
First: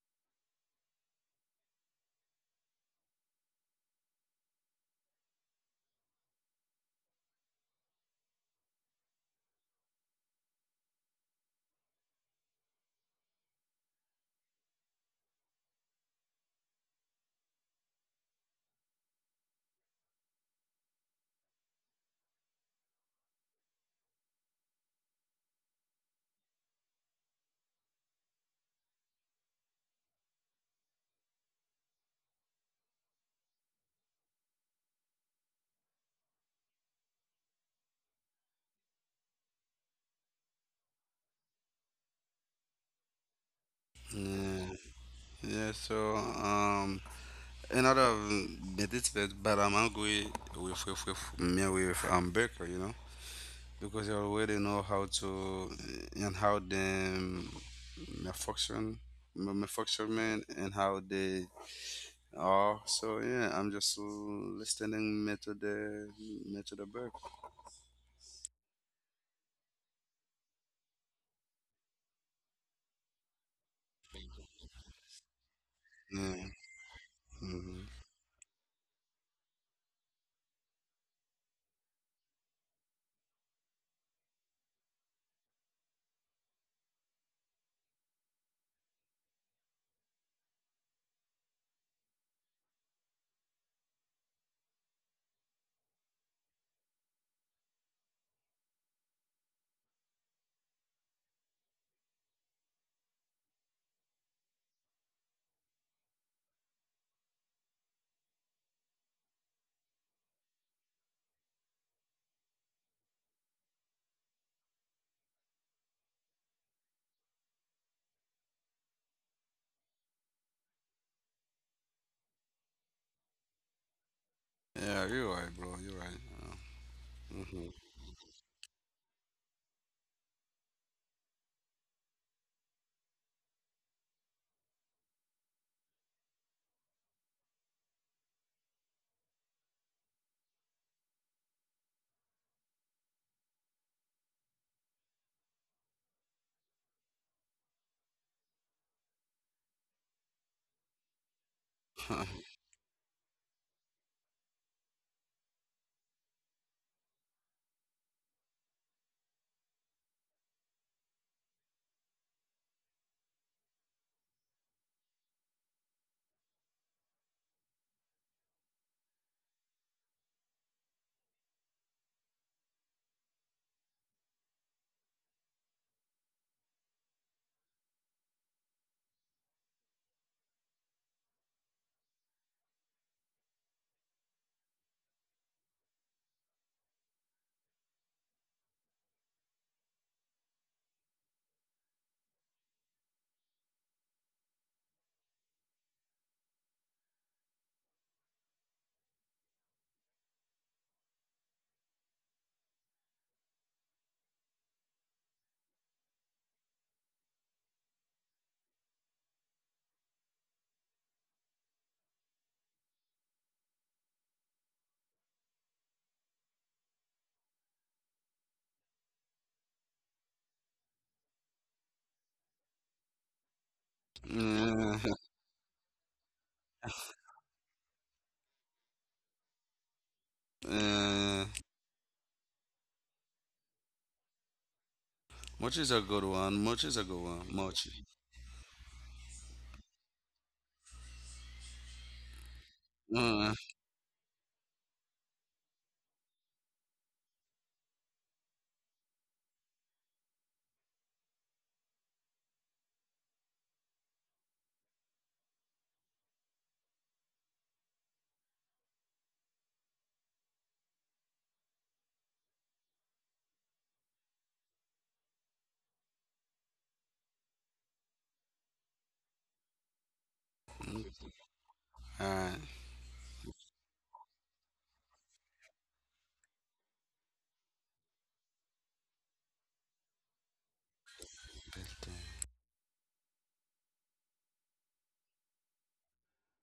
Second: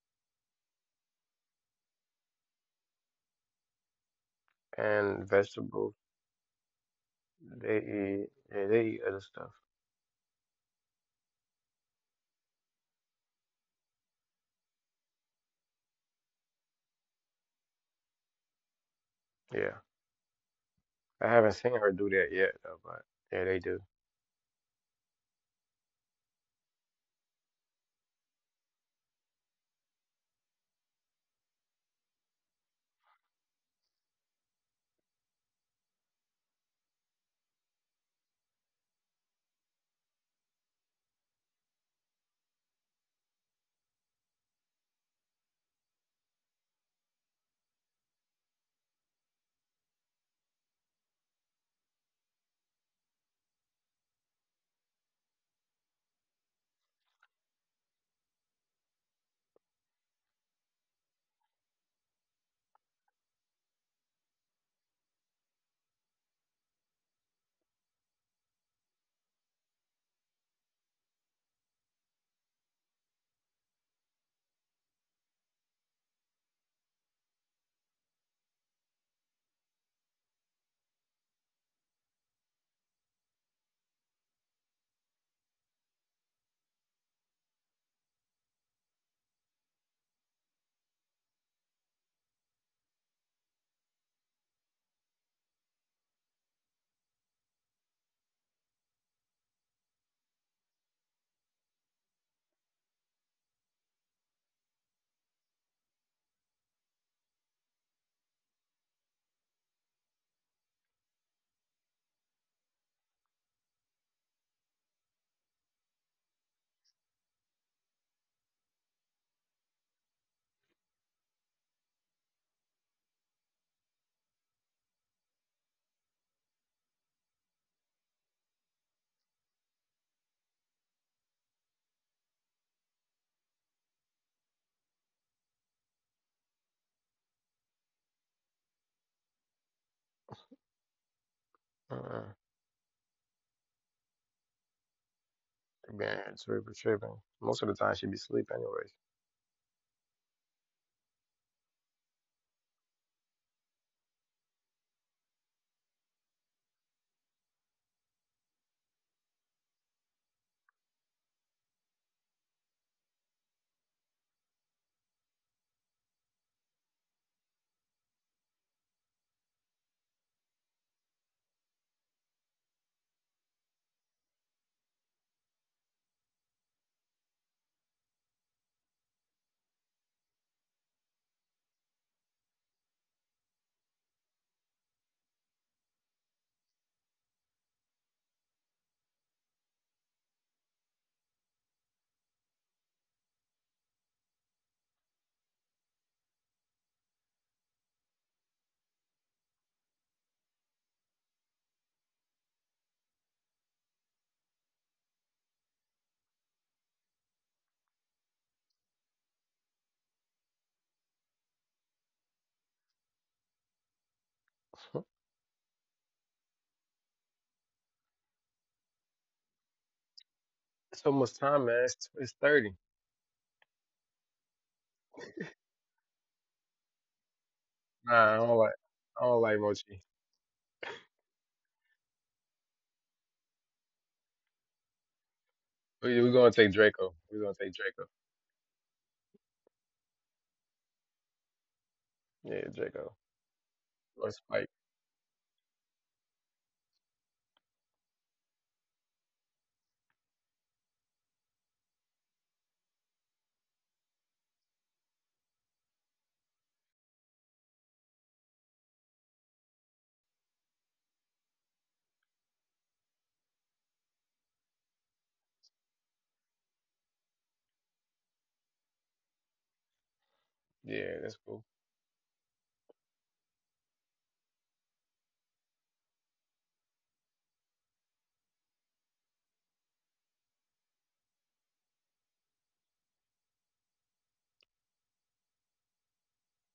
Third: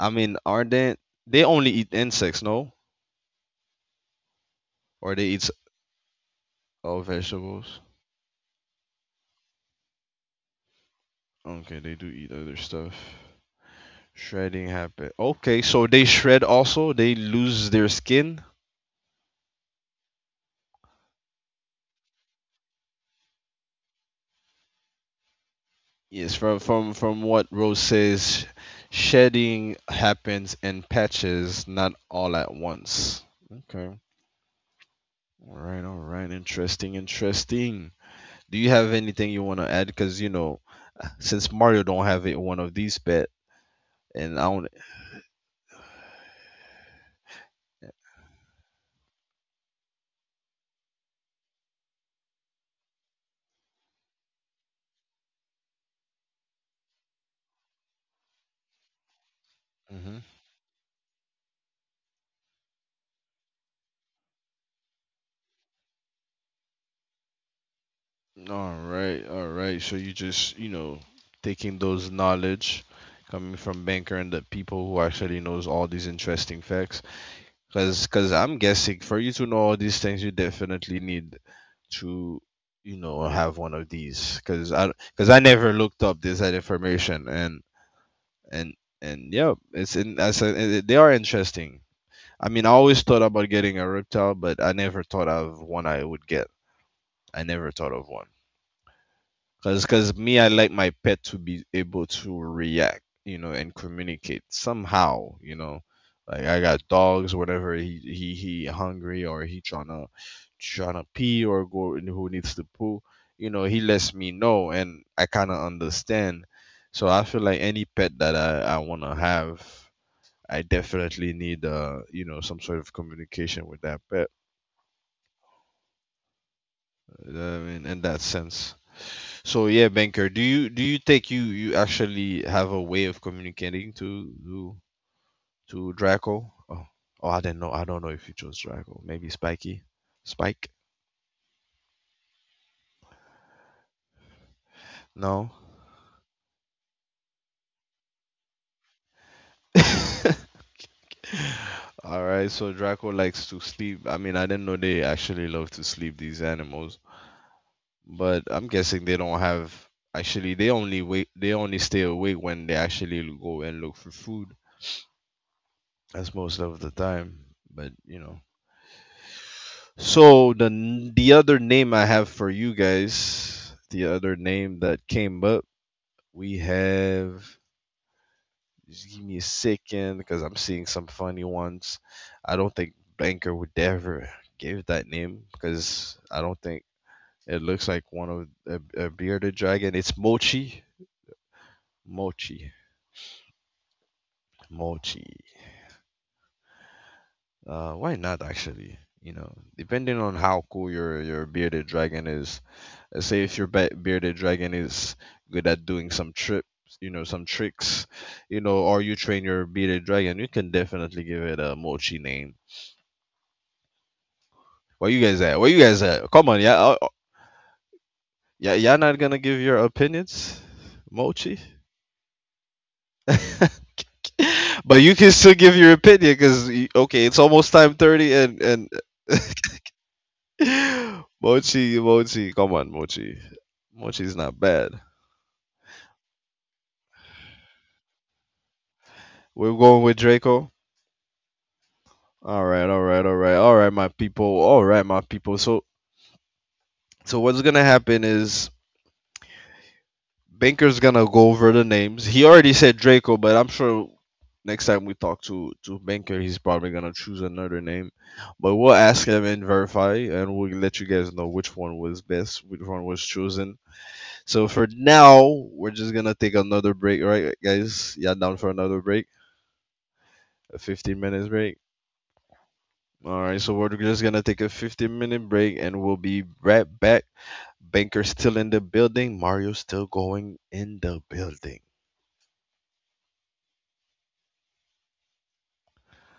I mean, are they only eat insects, no? Or And they eat vegetables, all they vegetables? eat. yeah, they eat other stuff. Okay, they do eat other stuff. Shredding happen. Okay, so they shred also, they lose their skin. Yeah. I haven't seen her do that yet, though, but yeah, they do. Yes, from from what Rose says, shedding happens in patches, not all at once. Okay. All right, all right. Interesting, interesting. Do you have anything you want to add? Because you know, since Mario don't have it, one of these bet, and I don't. Yeah. Yeah, so um. Another but it's bet, but I'm angry with me with Baker, you know, because I already know how to and how them my function, my function Mhm. man, and how they are. So yeah, I'm just listening me to the Baker. All right, all right. So you just you know taking those knowledge coming from banker and the people who actually knows all these Yeah, interesting facts. hmm, Cause I'm guessing for you to know all these things, you definitely need to, you know, have one of these. Cause I never looked up this that information, and and and yeah, it's in. They are interesting. I mean, I always thought about getting a reptile, but I never thought of one I would get. I never thought of one. Cause me, I like my pet to be able to react, you know, and communicate somehow, you know. Like I got dogs, whatever he hungry or he tryna pee or go and who needs to poo, you know, he lets me know and I kind of understand. So I feel like any pet that I wanna have, I definitely need you know some sort of communication with that pet. yeah, you're right, bro. You're right. You know what I Yeah. mean, in that sense. So yeah, banker, do you think you actually have a way of communicating to Draco? Oh, oh, I didn't know. I don't know if you chose Draco. Maybe Spiky, Spike. Uh-uh. No. They Being super tripping. Most of the time, she be asleep anyways. Mm-hmm. All Yeah, right. So Draco likes to sleep. I mean, I didn't know they actually love to sleep these animals, but I'm guessing they don't have. Actually, they only wait. They only stay awake when they actually go and look for food. That's most of the time. But you know. So the the other name I have for you guys, the other name that came up, we have. Just give me a second because I'm seeing some funny ones. I don't think Banker would ever give that name because I don't think it looks like one of a bearded dragon. It's Mochi, Mochi, Mochi. Why not actually? You know, depending on how cool your bearded dragon is, let's say if your bearded dragon is good at doing some trips, you know, some tricks, you know, or you train your bearded dragon, you can definitely give it a mochi name. Where you guys at? Where you guys at? Come on, yeah, yeah, y'all not gonna give your opinions, so much mochi. time, man. It's 30. But you can still give your opinion because okay, it's almost time Nah, 30, I don't and like I don't like Mochi. uh. mochi, mochi, come on, mochi, mochi's not bad. Much is a We good we gonna one. take Much is a Draco. good We're one. gonna take Much. Draco. We're going with Draco. All Yeah, right, all Draco. right, all right, Uh, all right, my Or people, Spike. all right, my people. So, so what's gonna happen is Banker's gonna go over the names. He already said Draco, but I'm sure next time we talk to Banker, he's probably gonna choose another name. But we'll ask him and verify, and we'll let you guys know which one was best, which one was chosen. So for now, we're just gonna take another break, right, guys? Yeah, down for another break, a Yeah, 15 that's minutes cool. break. alright. All right, so we're just gonna take a 15-minute break, and we'll be right back. Banker's still in the building. Mario's still going in the building. People.